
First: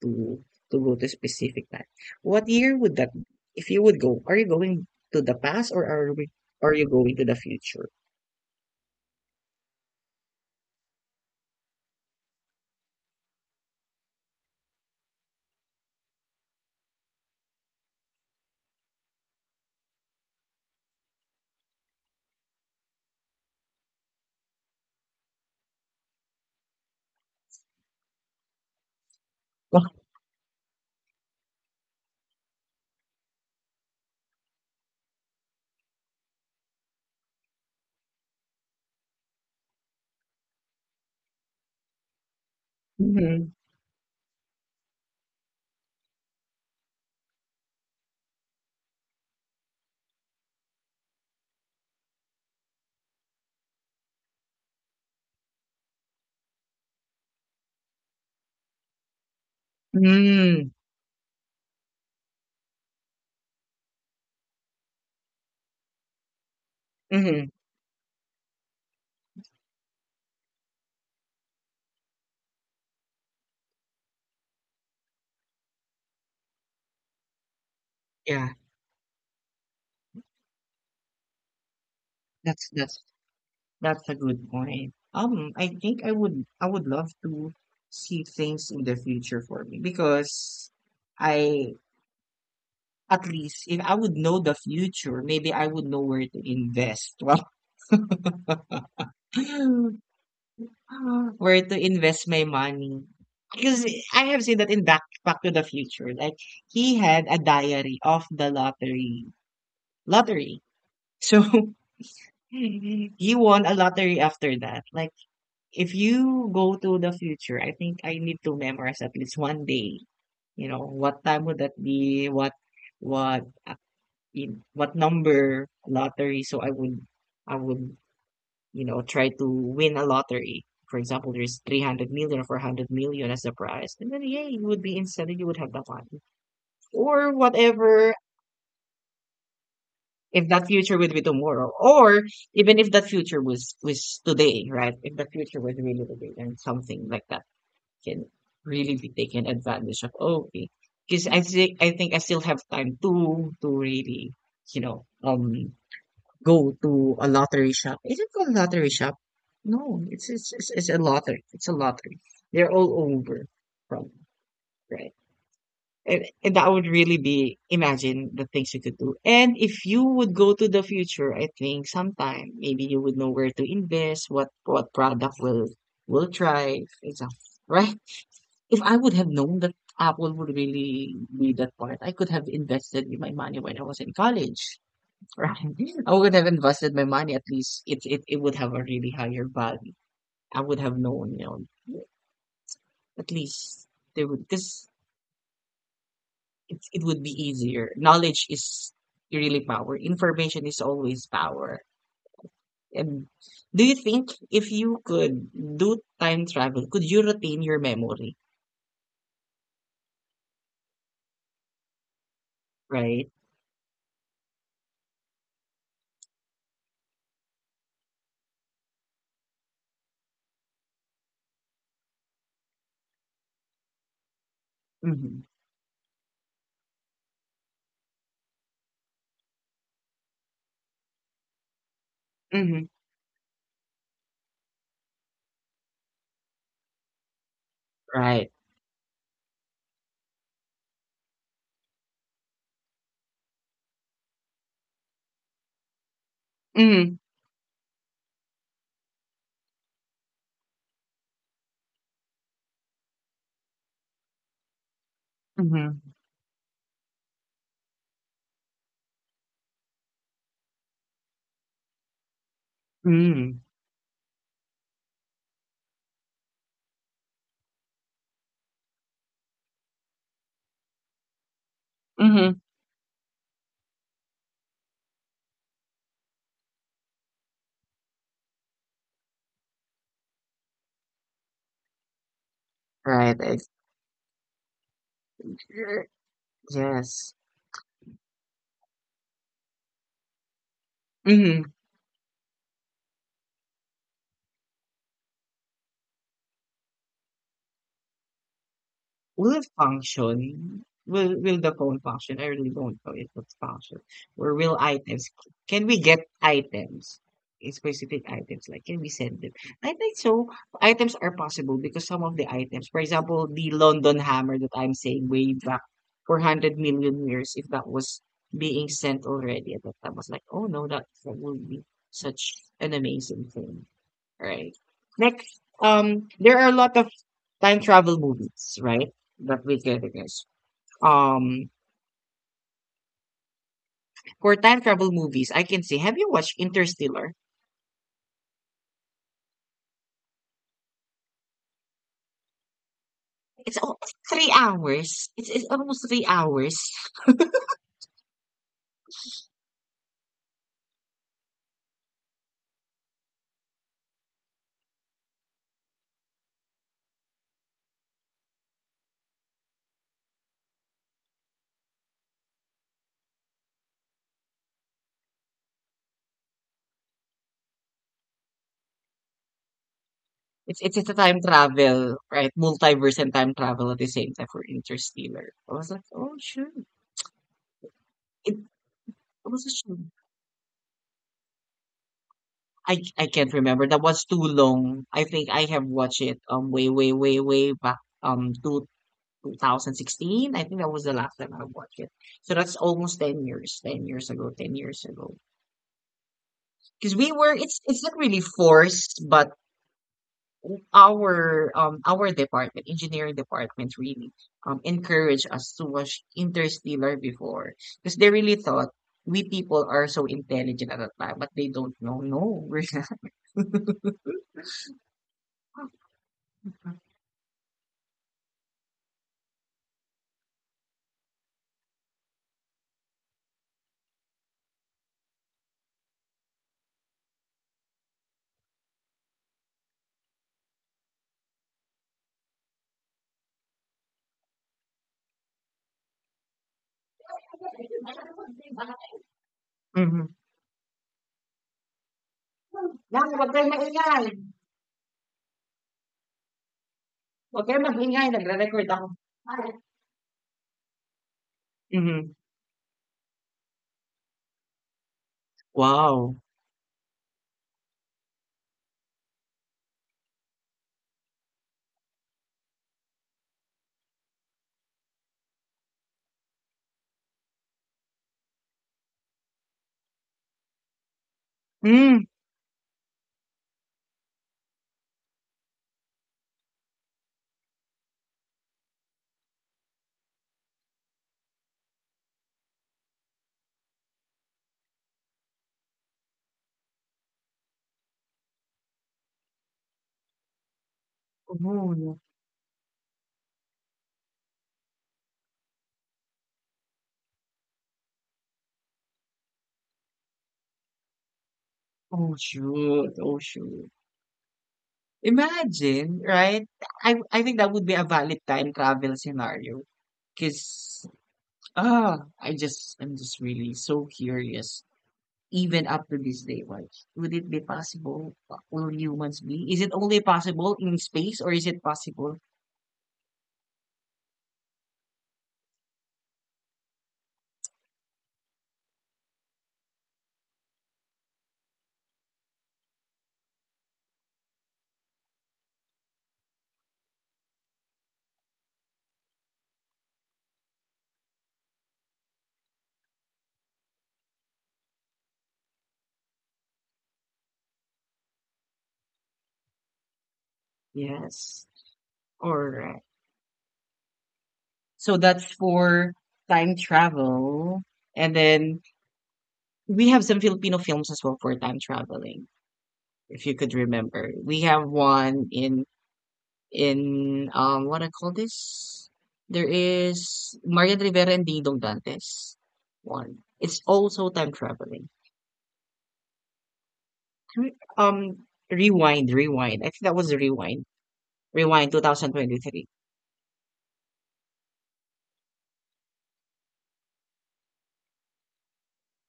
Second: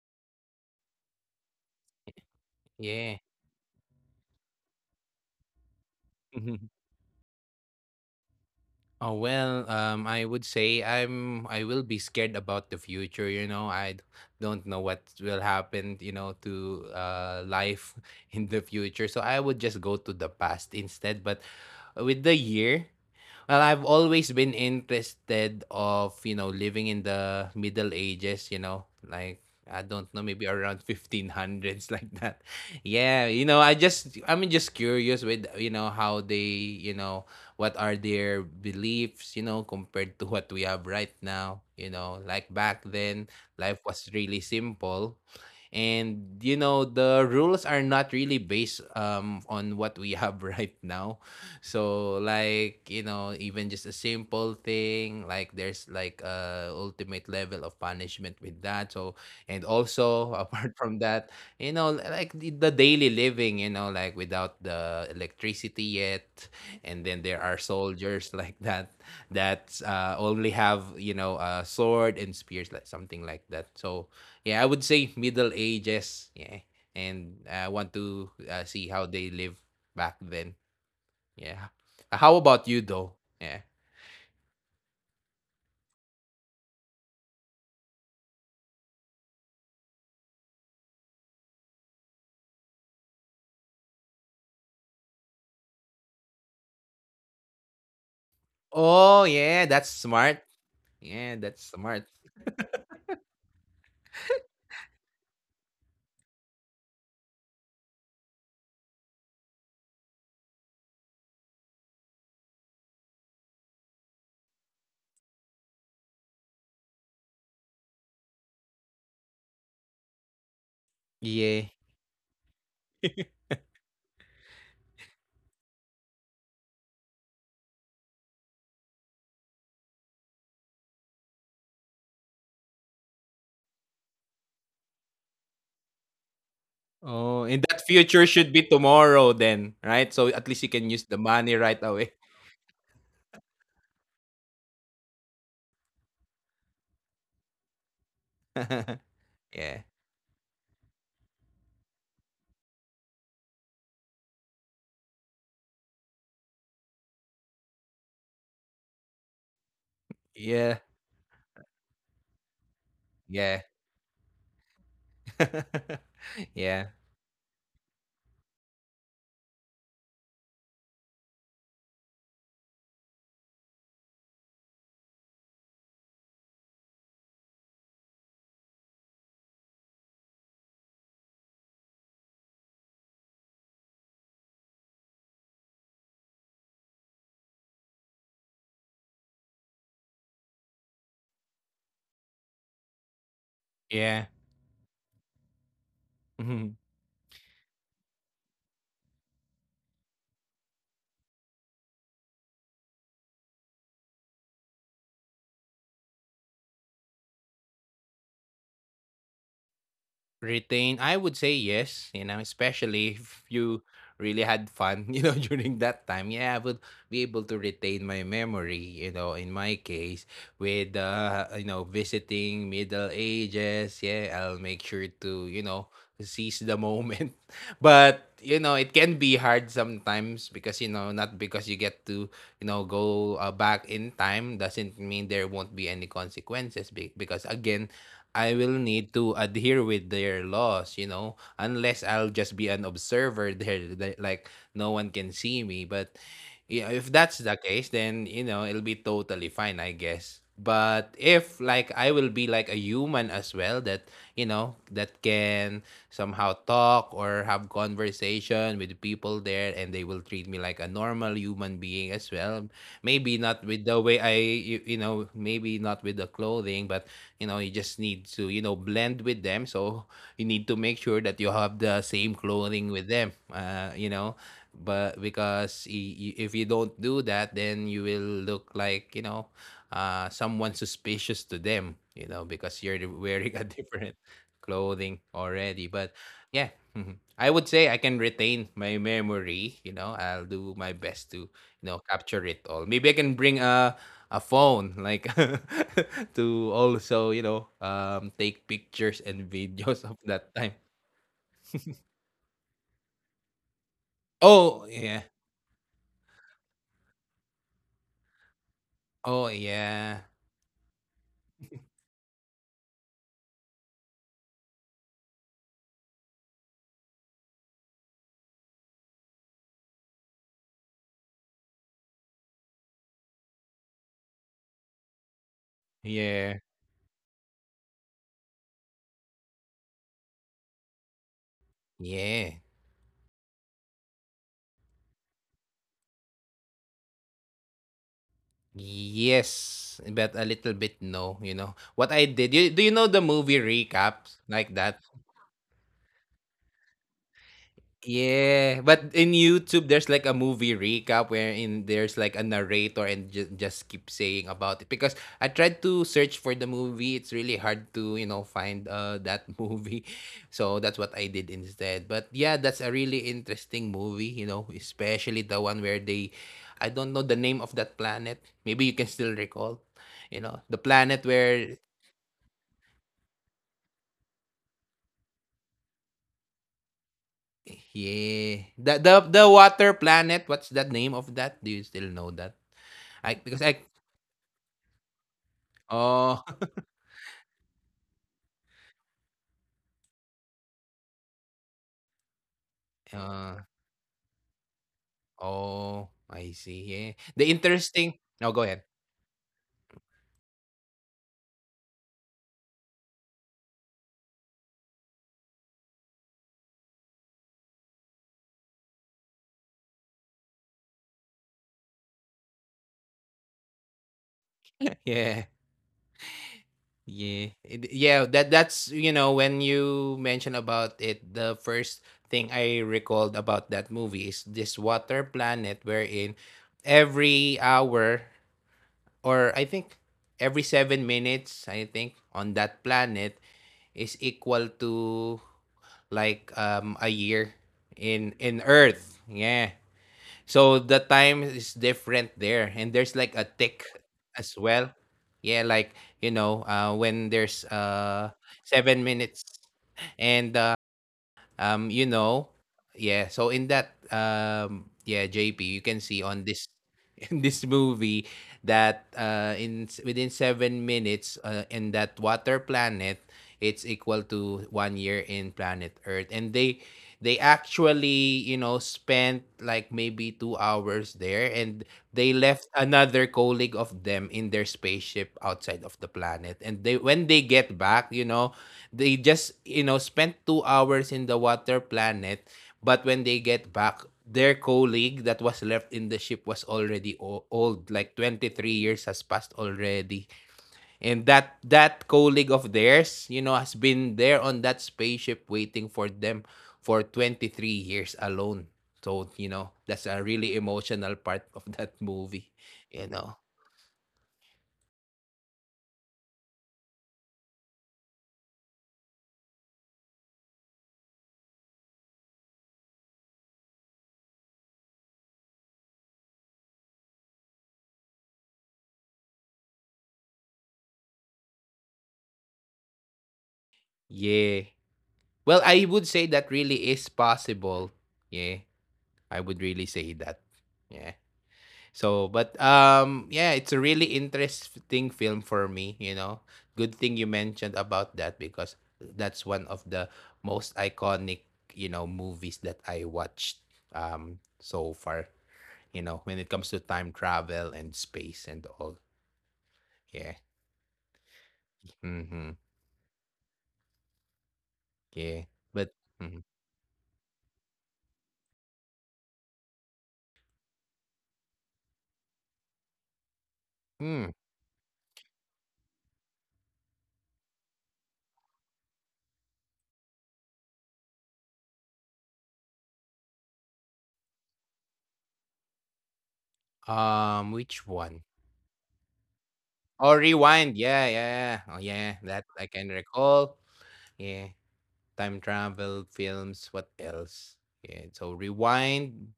to to go to specific time. What year would that
yeah.
be? If you would go, are you going to the past, or
[laughs] Mhm.
are you going to the future?
Oh, well, I would say I will be scared about the future, you know, don't know what will happen, you know, to, life [laughs] in the future, so I would just go to the past instead, but with the year, well, I've always been interested of, you know, living in the Middle Ages, you know, like I don't know, maybe around [laughs] 1500s like that. [laughs] Yeah, you know, I'm just curious with, you know, how they, you know, what are their beliefs, you know, compared to what we have right now, you know, like back then
Mm-hmm.
life was really simple, and you know the rules are not really based on what we have [laughs] right now. So like, you know, even just a simple thing, like there's like a ultimate level of punishment with that. So and also, [laughs]
Mm-hmm.
apart from that, you know, like the daily living, you know, like without the electricity yet. And then there are soldiers [laughs] like that that only have, you know, a sword and spears, like something like that. So yeah, I would say Middle Ages. Yeah. And I want to
Yeah,
see how they live back then. Yeah. How about
that's
you
that's
though? Yeah.
that's a good point. I think I would love to see things in the future for me because I, at least if I would know the future, maybe I would know where to invest. [laughs]
Oh, yeah, that's
Well,
smart. Yeah,
[laughs]
that's
where to
smart.
invest my money. Because I have seen that in Back to the Future. Like, he had a diary of the lottery. So [laughs] he won a lottery after that. Like, if you go to the future, I think I need to memorize at least one day. You know, what time would
Yeah.
that be? What
[laughs]
what uh, in what number lottery? So I would you know try to win a lottery. For example, there's 300 million or 400 million as the prize, and then yeah, you would be instantly you would have the money or
Oh, and that
whatever.
future should be tomorrow then, right? So at
If
least you
that
can
future
use the
would be
money
tomorrow,
right away.
or even if that future was today, right? If the future was really today, then something like that can
[laughs]
really be taken
Yeah.
advantage of. Oh, okay, because I think I still have time to really, you know, um, go to a lottery shop. Is it called lottery shop? No,
Yeah.
it's a lottery. It's a lottery. They're all over
Yeah.
from right.
[laughs]
And that
yeah.
would really be imagine the things you could do. And if you would go to the future, I think sometime maybe you would know where to invest, what product will thrive, example, right? If I would have known that Apple would really be that part, I could have invested my money when I was in college. [laughs] Right? I would have invested my money at least it would have a really higher value. I would have known, you know, at least
Yeah.
they would because
[laughs]
it would be easier. Knowledge is really power. Information is always power. And do you think if you could do time travel, could you retain your memory?
Retain, I would say yes, you know, especially
Right?
if you really had fun, [laughs] you know, during that time. Yeah, I would be able to retain my memory, you know, in my case, with, you know, visiting Middle Ages. Yeah, I'll make sure to,
Mm-hmm.
you know, seize the moment. [laughs] But, you know, it can be hard sometimes because, you know, not because you get to, you know,
Mm-hmm.
go back in time doesn't mean there won't be any consequences because, again,
Right.
I will need to adhere with their laws, you know, unless I'll just be an observer there, that, like no one can see me. But yeah,
Mm-hmm.
if that's the case, then you know it'll be totally fine, I guess. But if like I will be like a human as well, that you know that can
Mm-hmm.
somehow talk or have conversation with people there, and they will treat me like a normal human being as well. Maybe
Mm,
not with the way you know maybe not with the clothing, but you know you just need to you know blend with them. So you need to make sure that you have the same
mhm.
clothing with them. You know, but because if you don't do that then you will look like you know someone suspicious to them, you know, because you're
Right.
wearing
It's,
a [laughs] different clothing already. But yeah. [laughs] Mhm.
yes.
I would say I can retain my memory, you know, I'll do my best to,
Mhm.
you know, capture it all. Maybe I can bring a phone like [laughs] to also you know take pictures
Will
and [laughs]
it
videos of that time.
function? Will the phone function? I really don't know if it's function. Or will
Oh
items?
yeah.
Can we get items? Eh, specific items, like can we send them?
Oh
I think
yeah.
so. Items are possible because some of the items, for example, the London hammer that I'm saying way back, 400 million years, if that was being sent already at that time, I was like, oh no, that would be such an amazing thing. Right. Next, there are
Yeah.
a lot of time travel movies, right? That we can guess. Um,
Yeah.
for time travel movies, I can say, have you watched Interstellar?
Yes, but a little bit no, you know. What I did, you, do you know the movie
It's almost
recaps
three
like that?
hours. It's almost 3 hours.
Yeah, but in YouTube, there's like a movie recap wherein there's like a narrator and just keep saying about it, because I tried to search for the movie. It's really hard to you know find that [laughs] movie, so that's what I did instead. But yeah, that's a really interesting movie. You know, especially the one where they, I don't know the name of that planet. Maybe you can still recall. You know,
It's,
the
it's it's a
planet
time
where...
travel, right? Multiverse and time travel at the same time for Interstellar. I was like, oh sure. It,
yeah. The the
I
the
was sure.
water planet, what's the name of that? Do you still know that?
I
I
can't
because
remember.
I
That was too long. I think I have watched it
oh
way way way way back two 2016. I think that was the last time I watched it. So that's almost
[laughs]
10
uh,
years, 10 years ago, 10 years ago.
oh, I see.
Because
Yeah.
we were,
The
it's not
interesting...
really
no, go ahead.
forced, but our department, engineering department, really encouraged us to watch Interstellar before because they really thought we people are so intelligent at that time, but they don't know. No, we're not. [laughs]
[laughs] Yeah. Yeah, that's you know, when you mention about it, the first thing I recalled about that movie is this water planet wherein every hour, or I think every 7 minutes, I think, on that planet is equal to like a year in Earth. Yeah.
Mhm.
So the time is different there. And there's
Lang,
like a
huwag kayong
tick
maingay.
as well. Yeah, like you know, when there's
Huwag kayong maingay. Nagre-record
seven
ako.
minutes and you
Mhm.
know, yeah, so in that yeah, JP, you can see
Wow.
on this [laughs] in this movie that in within 7 minutes in that water planet, it's equal to one year in planet Earth, and they actually you know spent like maybe 2 hours there, and they
Mm.
left another colleague of them in their spaceship outside of the planet, and they when they get back, you know, they just you know spent 2 hours in the water planet. But when they get back, their colleague that was left in the ship was already old, like 23 years has passed already. And that
Oh,
that
no.
colleague of theirs, you know, has been there on that spaceship waiting for them for 23 years alone. So, you know, that's a really emotional part of that
Oh,
movie, you
shoot.
know.
Oh, shoot. Imagine, right? I think that would be a valid time travel scenario. Cause ah, I'm just really so curious. Even up to this day, why would it be possible? Will humans be? Is it only possible in space, or is it possible?
Yeah. Well, I would say that really is possible. Yeah. I would really say that. Yeah. So, but yeah, it's a really interesting film for me. You know, good thing you mentioned about that because that's one of the most iconic, you know, movies that I watched so far. You know, when it comes to time travel and space and all. Yeah.
Yes.
Mm-hmm.
Alright. So
Yeah.
that's
But
for
mhm.
time travel, and then we have some Filipino films as well for time traveling. If you could
Hmm.
remember. We have one in what I call this? There is Marian Rivera and Ding Dong Dantes. One. It's also time traveling.
Which one?
Rewind. I think
Oh,
that was
rewind.
rewind.
Yeah, yeah, yeah. Oh,
Rewind
yeah. That I can
2023.
recall. Yeah. Time travel films. What else? Yeah, so Rewind.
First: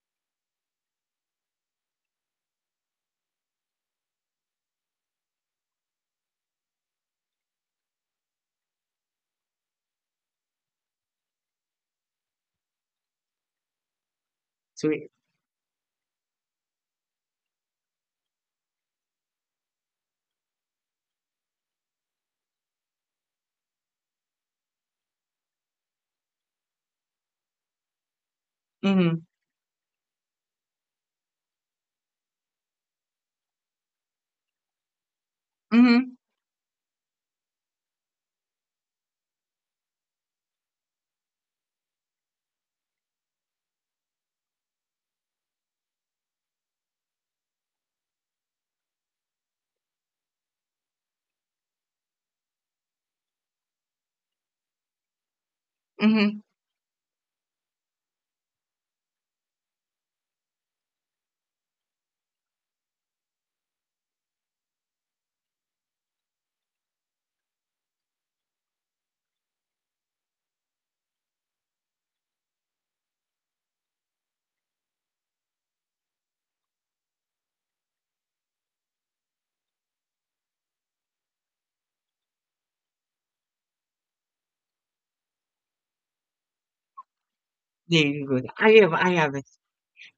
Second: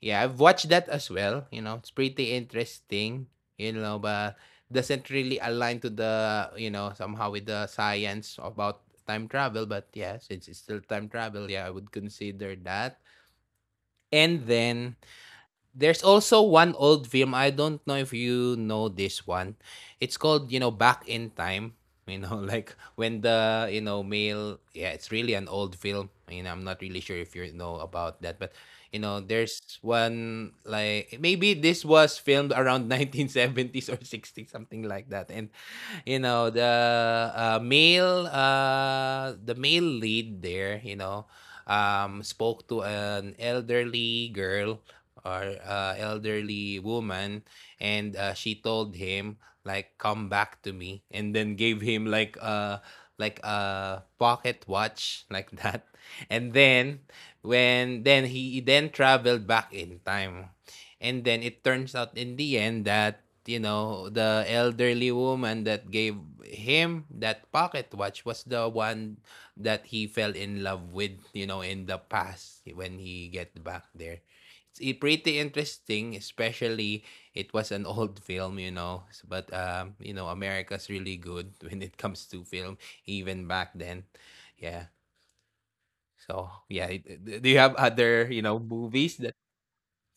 Yeah, I've watched that as well. You know, it's pretty interesting. You know, but doesn't really align to the you know somehow with the science about time travel. But yeah, since it's still time travel, yeah, I would consider that. And
So,
then... there's also one old film. I don't know if you know this one. It's called, you know, Back in Time. You know, [laughs] like when the, you know, male, yeah, it's really an old film. I mean, I'm not really sure if you know about that, but you
mm-hmm,
know, there's one like maybe this was filmed around [laughs] 1970s or 60s, something like that. And you
mm-hmm,
know, the male, the male lead there, you know, spoke to an elderly girl or elderly woman and she told him like come back to me and then gave him like a pocket watch [laughs] like that,
mm-hmm.
and then when then he then traveled back in time, and then it turns out in the end that you know the elderly woman that gave him that pocket watch was the one that he fell in love with, you know, in the past when he get back there. It's pretty interesting, especially it was an [laughs] old film, you know. But you know, America's really good [laughs] when it comes to film, even back then. Yeah. So yeah, do you have
There you
other
go.
you know
I
movies
have
that?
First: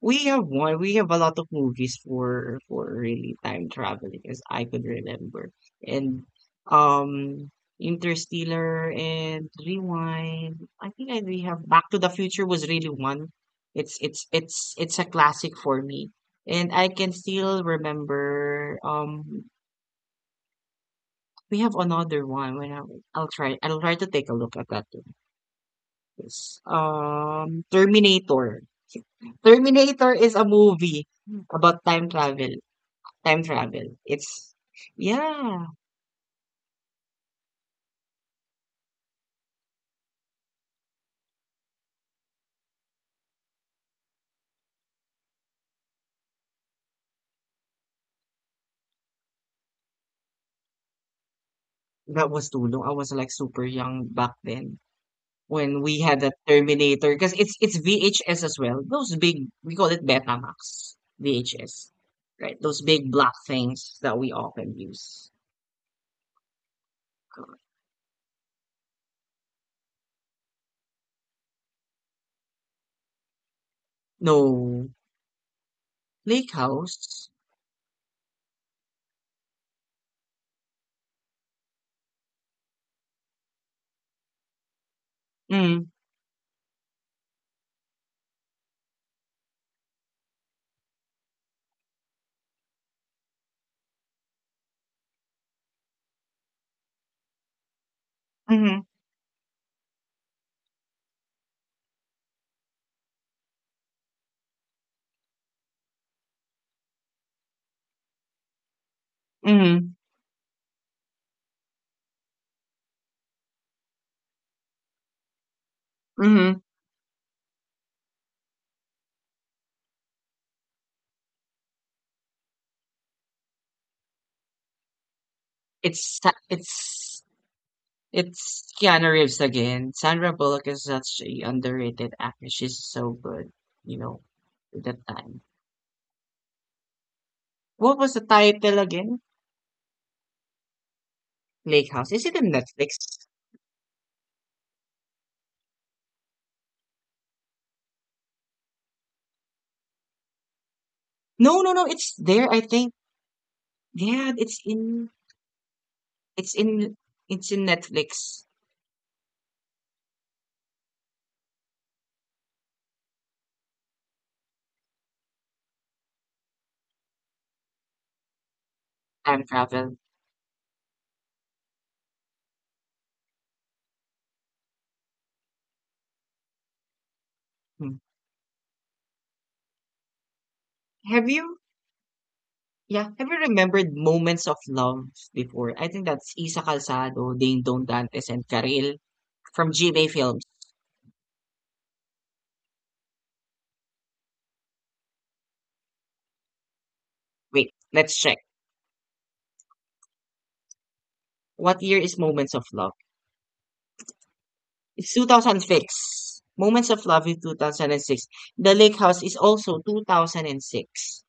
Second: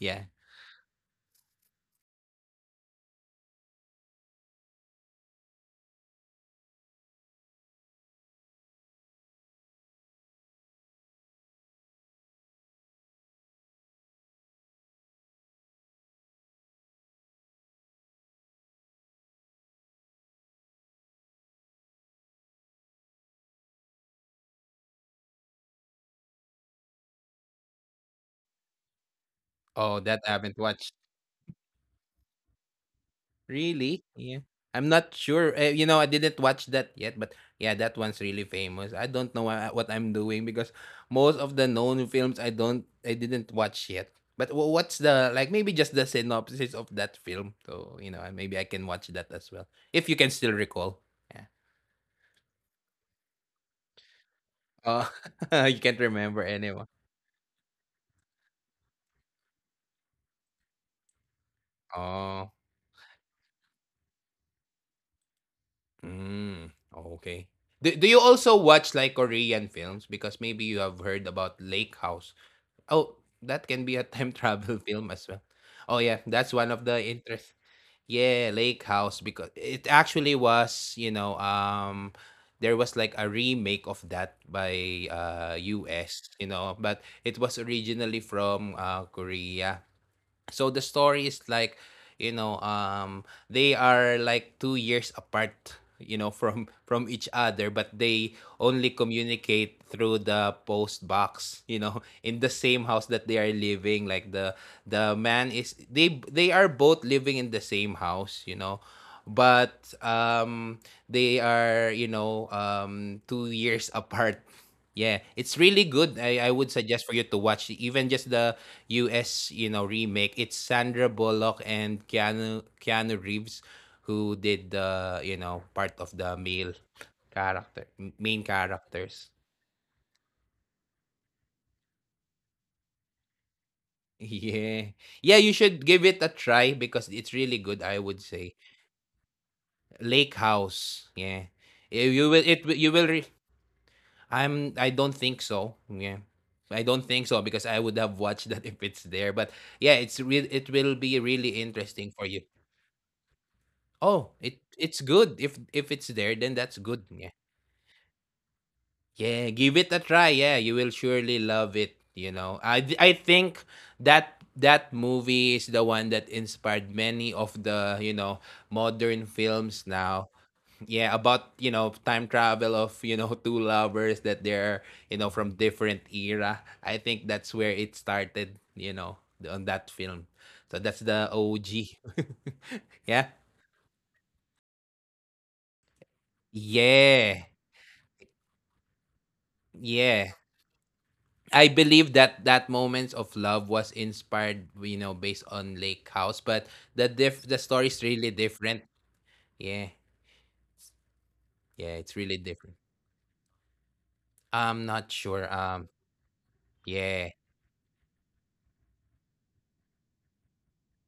we have one. We have a lot of movies for really time traveling, as I could remember. And um, Interstellar and Rewind. I think I we have Back to the Future was really one. It's a classic for me, and I can still remember. We have another one. I'll try to take a look at that one. Yes. Terminator.
Oh,
Terminator
that I
is a
haven't watched.
movie about time travel. Time travel,
Really? Yeah.
it's
I'm not sure.
Yeah,
You know, I didn't watch that yet, but yeah, that one's really famous. I don't know what I'm doing because most of the known films I didn't watch yet. But what's the like maybe just the synopsis of that film? So, you know, maybe I can watch that as well. If you can still recall. Yeah.
that was too long. I was, like, super young back then
Oh, [laughs] you
when we
can't
had a
remember anyone.
Terminator. Cause it's VHS as well. Those big, we call it Betamax, VHS,
Oh.
right? Those big black things that we often use.
Mm, okay.
Correct.
Do, do you also watch like Korean films because maybe you have heard about Lake House? Oh, that can be a time travel
No,
[laughs] film as well. Oh yeah,
Lake
that's one of the
House.
interest. Yeah, Lake House because it actually was, you know, there was like a remake of that by
Mm,
US, you know, but it was originally from Korea. So the story is like you know they are like 2 years apart you know [laughs] from each other, but they
mhm,
only communicate through the post box you know [laughs] in the same house that they are living, like the... the man is... they are both living in the same house you know,
mhm,
but they are you know 2 years [laughs] apart. Yeah, it's really good. I
mhm.
would suggest for you to watch even just the US, you know, remake. It's Sandra Bullock and Keanu Reeves who did the, you know, part
It's
of
Sa
the male
it's
character, main
it's Keanu
characters.
Reeves
[laughs]
again. Sandra Bullock is such a underrated actress. She's so good, you know, at
Yeah.
that
Yeah,
time.
you should give it a try because it's really good,
What
I
was the
would say.
title again?
Lake House. Yeah.
Lake House.
Eh,
Is it in Netflix?
You will I'm... I don't think so. Yeah. I don't think so because I would have watched that [laughs] if it's there. But yeah, it's real it will be
No,
really
no, no. It's
interesting for
there,
you.
I think. Yeah,
Oh, it it's good. If it's there,
it's
then that's
in
good. Yeah.
it's in Netflix.
Yeah, give it a try. Yeah, you will surely love it, you know. I think that that movie is the one that inspired many of the, you know, modern
Time
films
travel.
now, yeah, about you know time travel of you know [laughs] two lovers that they're you know from different era. I think that's where
Hmm.
it started, you know, on that film. So that's
Have
the
you
OG. [laughs]
Yeah, have
Yeah.
you remembered Moments of Love before? I think that's Isa Calzado,
Yeah.
Ding Dong Dantes, and Karel from GMA
Yeah,
Films.
I believe that that moments of love was inspired you know based on Lake House, but the diff
Wait,
the
let's
story's
check.
really different. Yeah.
What year
Yeah,
is
it's
Moments
really
of Love?
different. I'm
It's
not sure,
2006. Moments of Love is
yeah.
2006. The Lake House is also 2006.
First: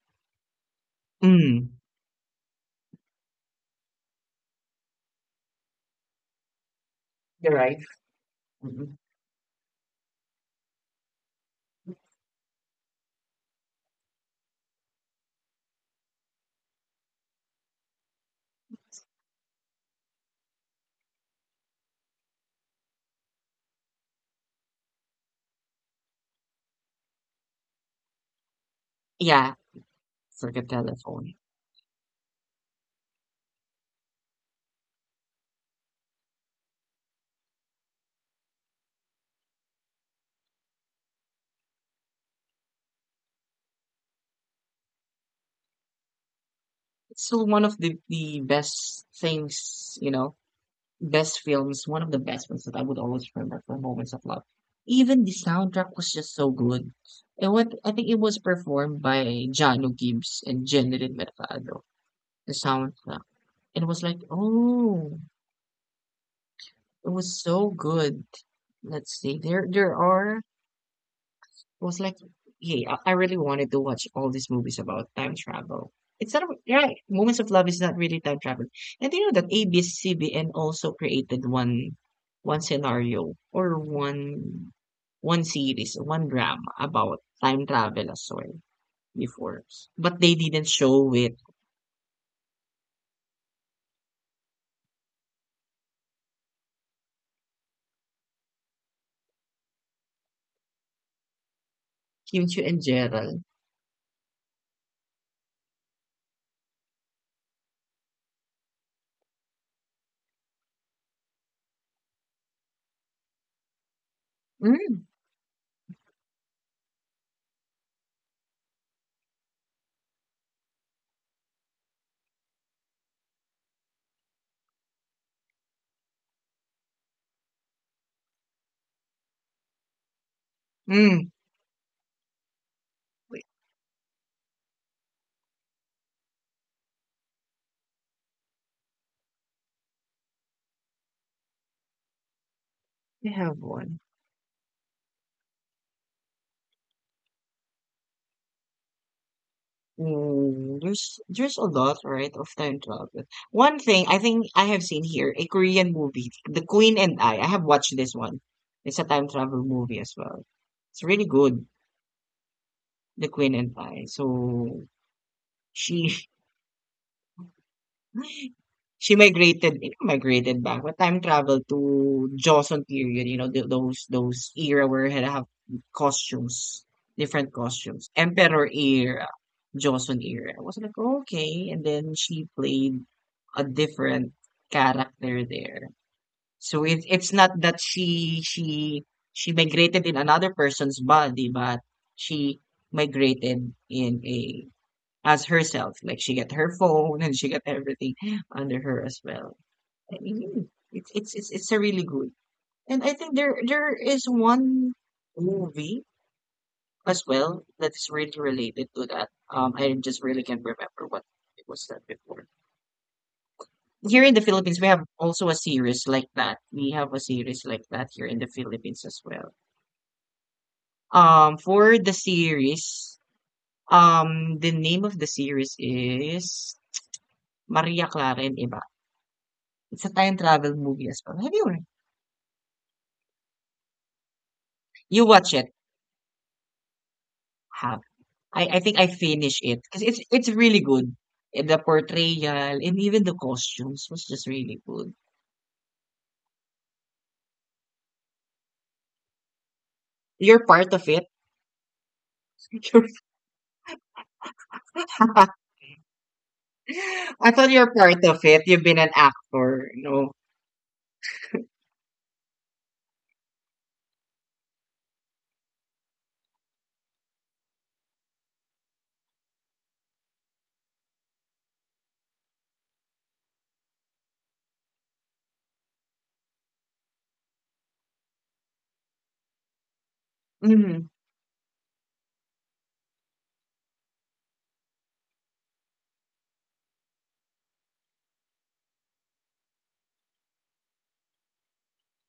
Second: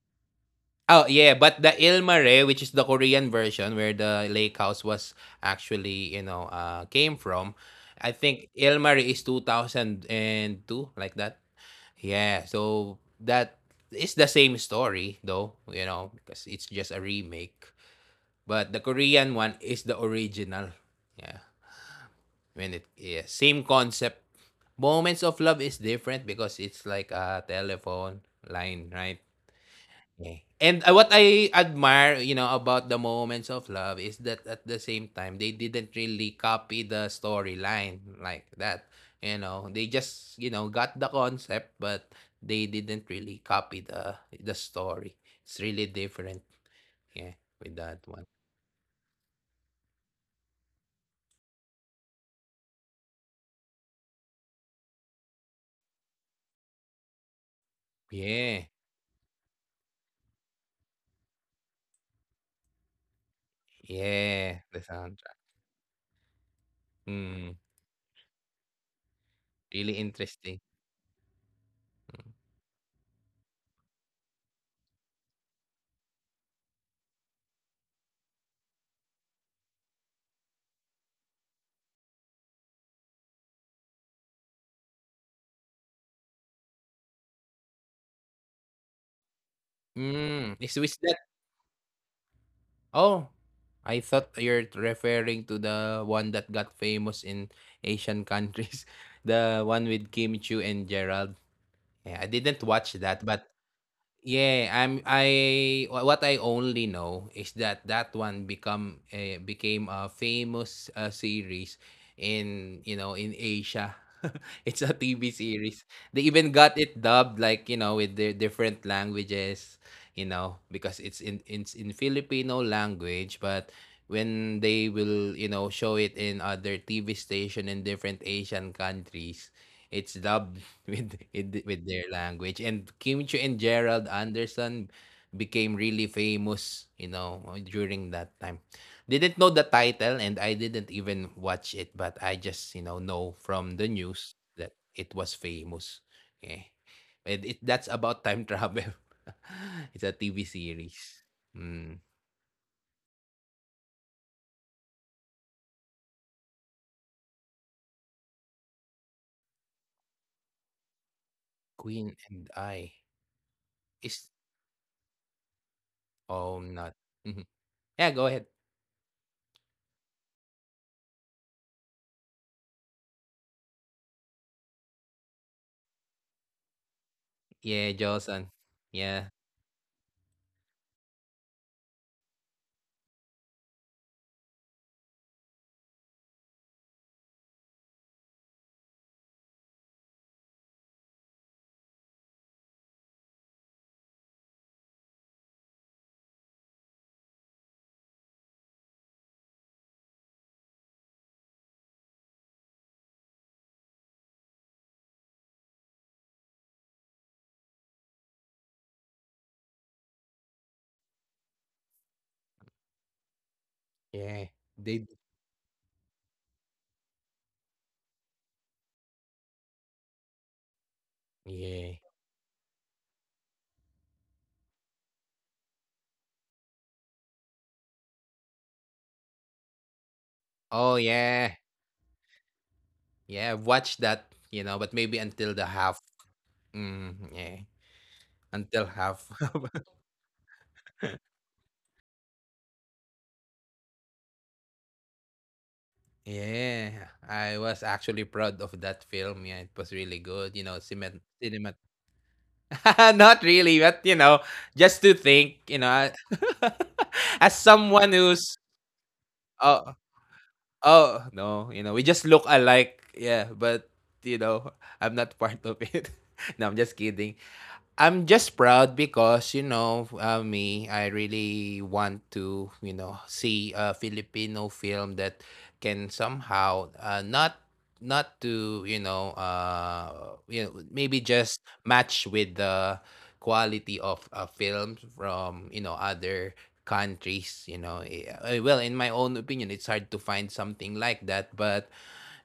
Oh yeah, but
Mm.
the Ilmare, which is the Korean version where the lake house was actually, you know, came
You're
from,
right.
I think
Mm-hmm.
Ilmare is 2002, like that. Yeah, so that is the same story though, you know, because it's just a remake. But the Korean one is the original. Yeah, when it... yeah, same concept. Moments of Love is different because it's like a telephone line, right?
Yeah,
Yeah.
forget
And what
telephone.
I admire, you know, about the moments of love is that at the same time they didn't really copy the storyline like that. You know, they just you know got the concept, but they didn't really copy the story. It's really different.
It's
Yeah,
still one
with
of
that
the
one.
the best things, you know, best films, one of the best ones that I would always remember for Moments of Love. Even the soundtrack was just so good. It, what I think it was
Yeah,
performed by Jano Gibbs and Jennifer Mercado, the soundtrack. And it was like,
yeah, the
oh,
soundtrack.
it was
Mm,
so good. Let's see. There
really
there are
interesting.
was like, Hey, I really wanted to watch all these movies about time travel. It's not right. Moments of Love is not really time travel. And you know that ABCBN also created one scenario or one series, one drama about time travel as well before. But they
Mm, is
didn't
with...
show it.
oh, I thought you're referring to the one that got famous in Asian countries, [laughs] the one with Kim Chu and Gerald. Yeah, I didn't
Kim Chu
watch
and
that, but
Gerald.
yeah, I'm I wha what I only know is that that one become eh, became a famous, series in, you know, in Asia. [laughs] It's a
Mm,
TV series. They even got it dubbed, like, you know, with their different languages, you know, because it's in Filipino language, but when they will, you know, show it in other TV station in different Asian countries, it's dubbed
mm.
with their language. And Kim Chu and
Wait,
Gerald Anderson became really famous, you know, during that time. Didn't know the title and I didn't even watch it, but I just, you know
they have
from the
one.
news that it was famous. Yeah. And it, that's about time travel. [laughs] It's a TV
Mm,
series.
there's a
Mm.
lot, right, of time travel. One thing I think I have seen here, a Korean movie, The Queen and I. I have watched this one. It's a time travel movie as well. It's really good,
Queen and I
The Queen and I.
is...
So she
oh, not. Mhm. Yeah, go ahead.
she migrated, you know, migrated back, but time travel to Joseon period, you know, th those era where they have costumes, different
Yeah,
costumes.
Johnson.
Emperor
Yeah.
era, Joseon era. I was like, okay. And then she played a different character there. So it's not that she she migrated in another person's body, but she migrated in a, as herself. Like she got her phone and she got everything under her as well. I mean, it's a really good. And I think there is one movie as well that's really related to that. I just really can't remember what it was that before. Here
Yeah.
in the Philippines, we
They...
have also a series like that. We have a series like that here in the Philippines as well.
yeah.
For the series, the name of the series is Maria Clara and Iba. It's a time travel
Oh
movie as
yeah,
well. Have you,
yeah. I've watched that, you know, but maybe
you
until
watch
the
it?
half. Mm, yeah,
Have.
until
I think I
half.
finished
[laughs]
it because it's really good. Eh, the portrayal and even the costumes was just really good.
Yeah, I was actually proud of that film. Yeah, it was really good. You
You're
know,
part
cinema,
of it.
cinema. [laughs]
[laughs]
Not really, but you know, just to think, you know, [laughs] as
I thought you're
someone
part of
who's...
it. You've been an
oh,
actor, you know.
oh no, you know, we just look alike. Yeah, but you know, I'm not part of it. [laughs] No, I'm just kidding. I'm just proud because you know me. I really want to you know see a Filipino film that can somehow not... not to you know maybe
Hmm.
just match with the quality of films from you know other countries, you know. Eh, well, in my own opinion it's hard to find something like that, but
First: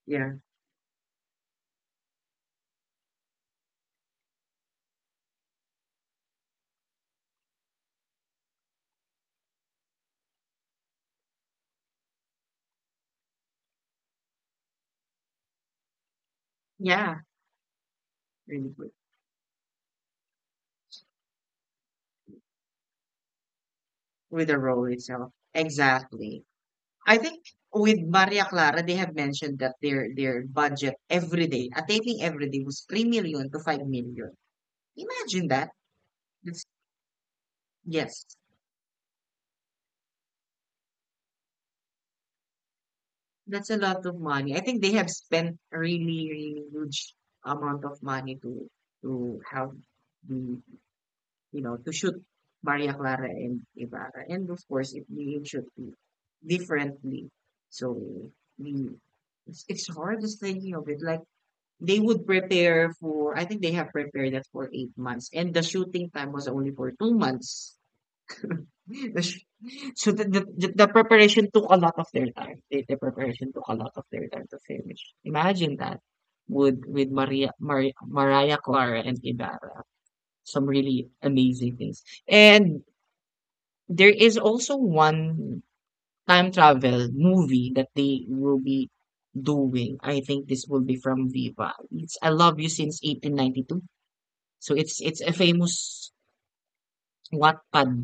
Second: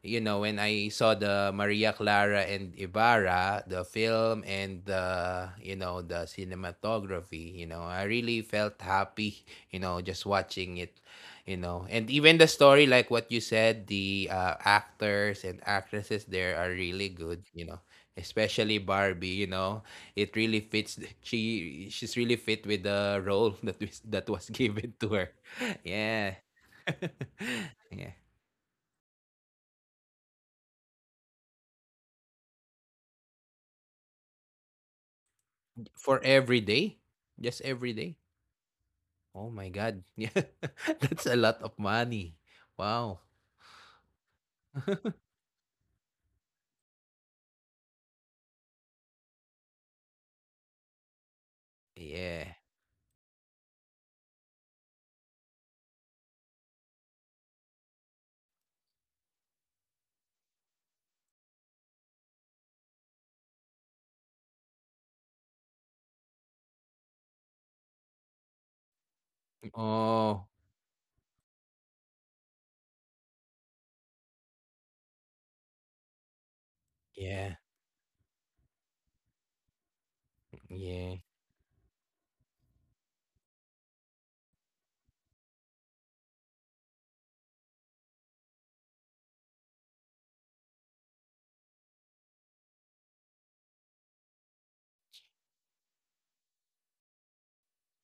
you
Yeah.
know, when I saw the Maria Clara and Ibarra, the film and the, you know, the cinematography, you know, I really felt happy, [laughs] you know, just watching it, you know. And even the story, like what you said, the actors and actresses there are really
Yeah.
good, you know.
Really
Especially
good.
Barbie, you know, it really fits. She's really fit with the role [laughs] that was
With the role
given to her.
itself.
[laughs] Yeah,
Exactly.
[laughs]
I think with
yeah.
Maria Clara, they have mentioned that their budget every day, a taping every day was 3 million to 5 million. Imagine that.
For every day? Just every day?
Yes,
Oh my God. [laughs] Yeah. That's a lot of money. Wow.
that's a lot of money. I think they have
[laughs]
spent a really, really huge amount of money to have the, you know, to shoot
Yeah.
Maria Clara and Ibarra, and of course it being shoot di- differently. So the, it's hard just thinking of it. Like they would prepare for, I think they have prepared that for 8 months, and the shooting time was only for 2 months. [laughs] So the
Oh,
the preparation took a lot of their time. The preparation took a lot of their time to finish. Imagine that with
yeah.
Mariah Clara and Ibarra. Some really
Yeah.
amazing things. And there is also one time travel movie that they will be doing. I think this will be from Viva. It's I Love You Since 1892. So it's a famous Wattpad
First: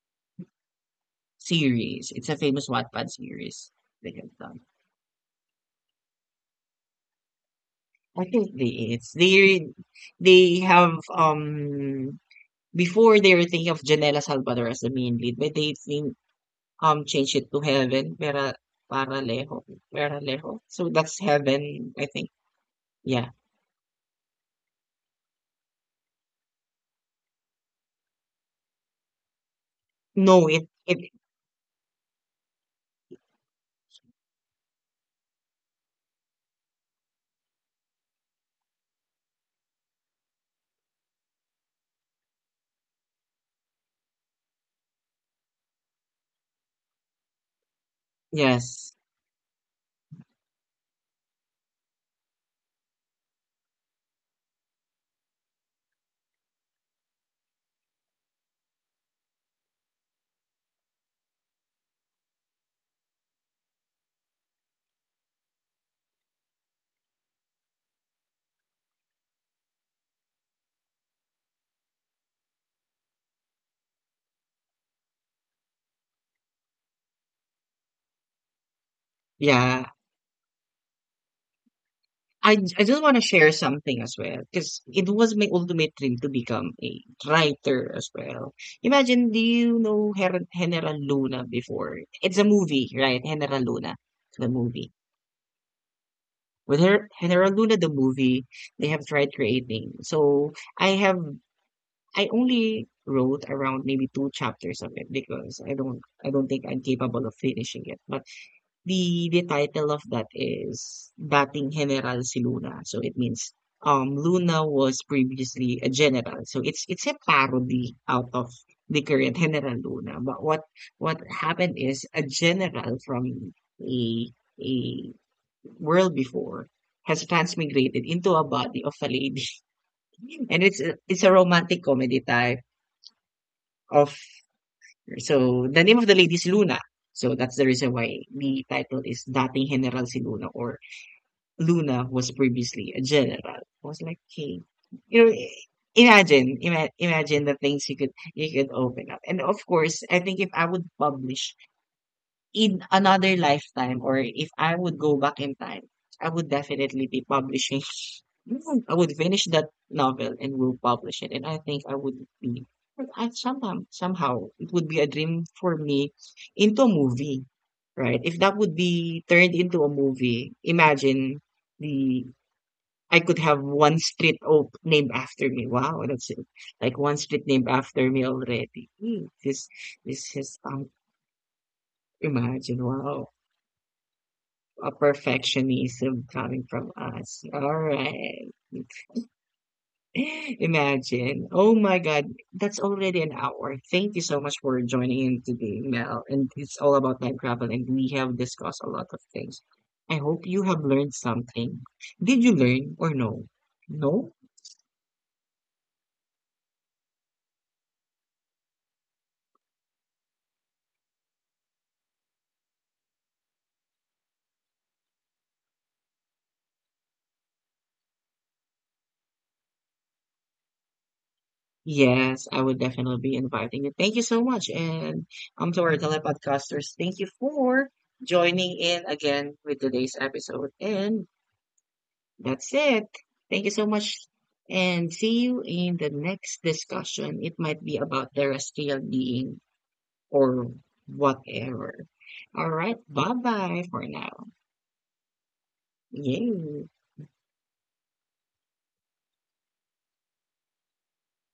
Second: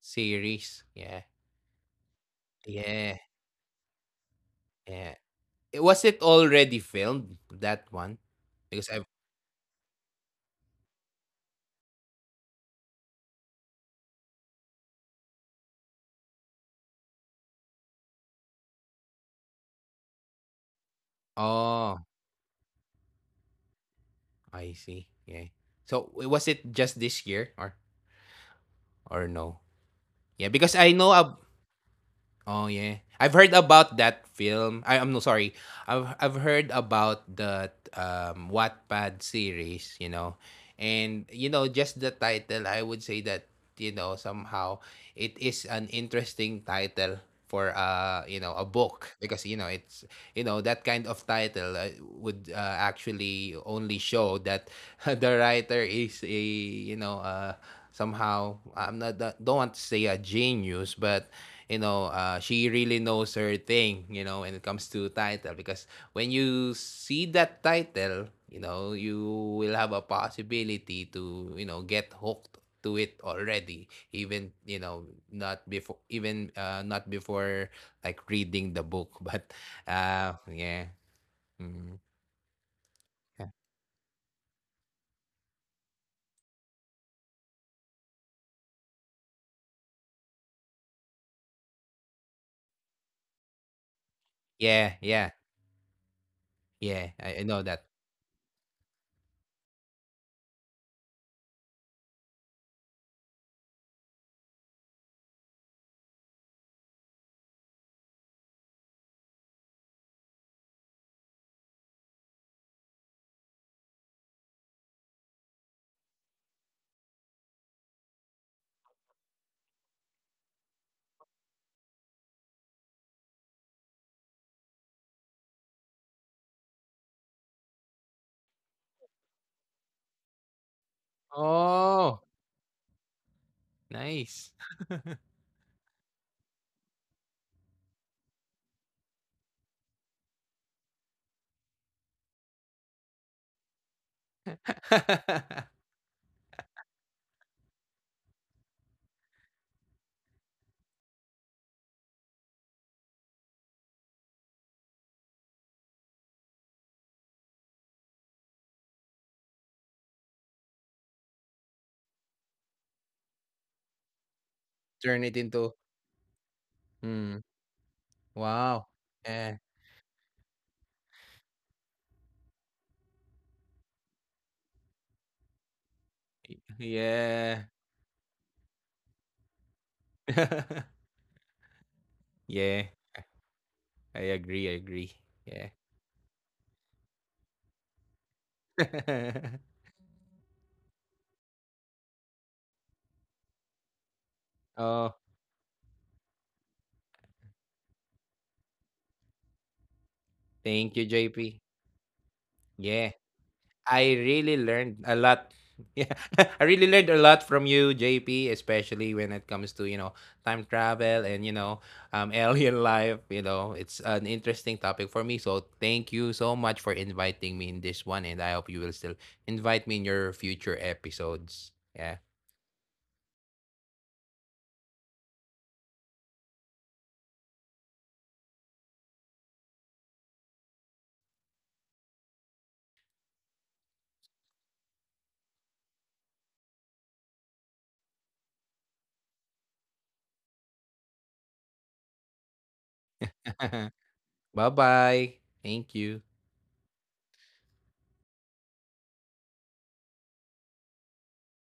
Series. Yeah.
series. It's a famous Wattpad
Yeah.
series they have done.
Yeah. Eh, was it already filmed, that one?
I think they
Because I've...
it's They have, before they were thinking of Janela Salvador as the main lead, but they think, changed it to Heaven Pera Paralejo Paralejo. So that's Heaven,
oh,
I think. Yeah.
I see. Yeah. So was it just this year or no? Yeah,
No, it
because I
it
know ab oh yeah, I've heard about that film. I'm no, sorry. I've heard about the Wattpad series, you know, and you know just the title. I would say that you know somehow it is an interesting title for you know a
Yes.
book because you know it's... you know that kind of title would actually only show that [laughs] the writer is a you know somehow I'm not... don't want to say a genius, but you know, she really knows her thing, you know, when it comes to title. Because when you see that title, you know, you will have a possibility to, you know, get hooked to it already even you know not before like reading the book [laughs] but
Yeah.
yeah. Mm,
I just wanna share something as well because it was my ultimate dream to become a writer as well. Imagine, do you know Her General Luna before? It's a movie, right? General Luna, the movie.
yeah. Yeah.
With
Yeah,
her
I
General
know
Luna,
that.
the movie, they have tried creating. So I have I only wrote around maybe two chapters of it because I don't think I'm capable of finishing it. But the title of that is Dating General si Luna. So it means, Luna was previously a general. So it's a parody out of the current General Luna. But what happened is a general from a a world before has transmigrated into a body of a lady. [laughs] And it's a romantic
Oh,
comedy type of,
nice.
so the name of the lady is Luna. So that's the reason why the title is Dating General si Luna, or Luna was previously a general. I was like, hey, you know,
[laughs]
imagine, imagine the things you could, you could open up. And of course, I think if I would publish in another lifetime or if I would go back in time, I would definitely be publishing. [laughs] I would finish that novel and will publish it. And I think I would be, I, sometime, somehow, it would be a
Turn it
dream
into...
for me into a
mm,
movie, right? If that would
wow,
be
yeah.
turned into a movie, imagine the, I could have one street op- named after me. Wow, that's it. Like one street
Yeah.
named after me already. Hmm. This is,
[laughs] Yeah.
imagine,
I
wow.
I agree, I
A
agree. Yeah.
perfectionism coming from us. All right.
[laughs]
[laughs] Imagine. Oh my God. That's already an hour. Thank you so much for
Oh,
joining in today, Mel. And it's all about time travel, and we have discussed a lot of things. I hope you have
thank you,
learned
JP.
something. Did you learn
Yeah.
or no?
I
No?
really learned a lot. [laughs] Yeah. [laughs] I really learned a lot from you, JP, especially when it comes to, you know, time travel and, you know, [laughs] alien life, you know. It's an interesting topic for me. So thank you so much for inviting me in this one and I hope you will still invite me in your future episodes. Yeah.
Yes, I would definitely be inviting you. Thank you so much. And, to our telepodcasters, thank you for joining in again with today's episode. And that's it. Thank you so much. And see you in the next discussion. It might be about terrestrial being or whatever. All right. Bye
[laughs]
bye for now.
Bye-bye. Thank you.
Yay.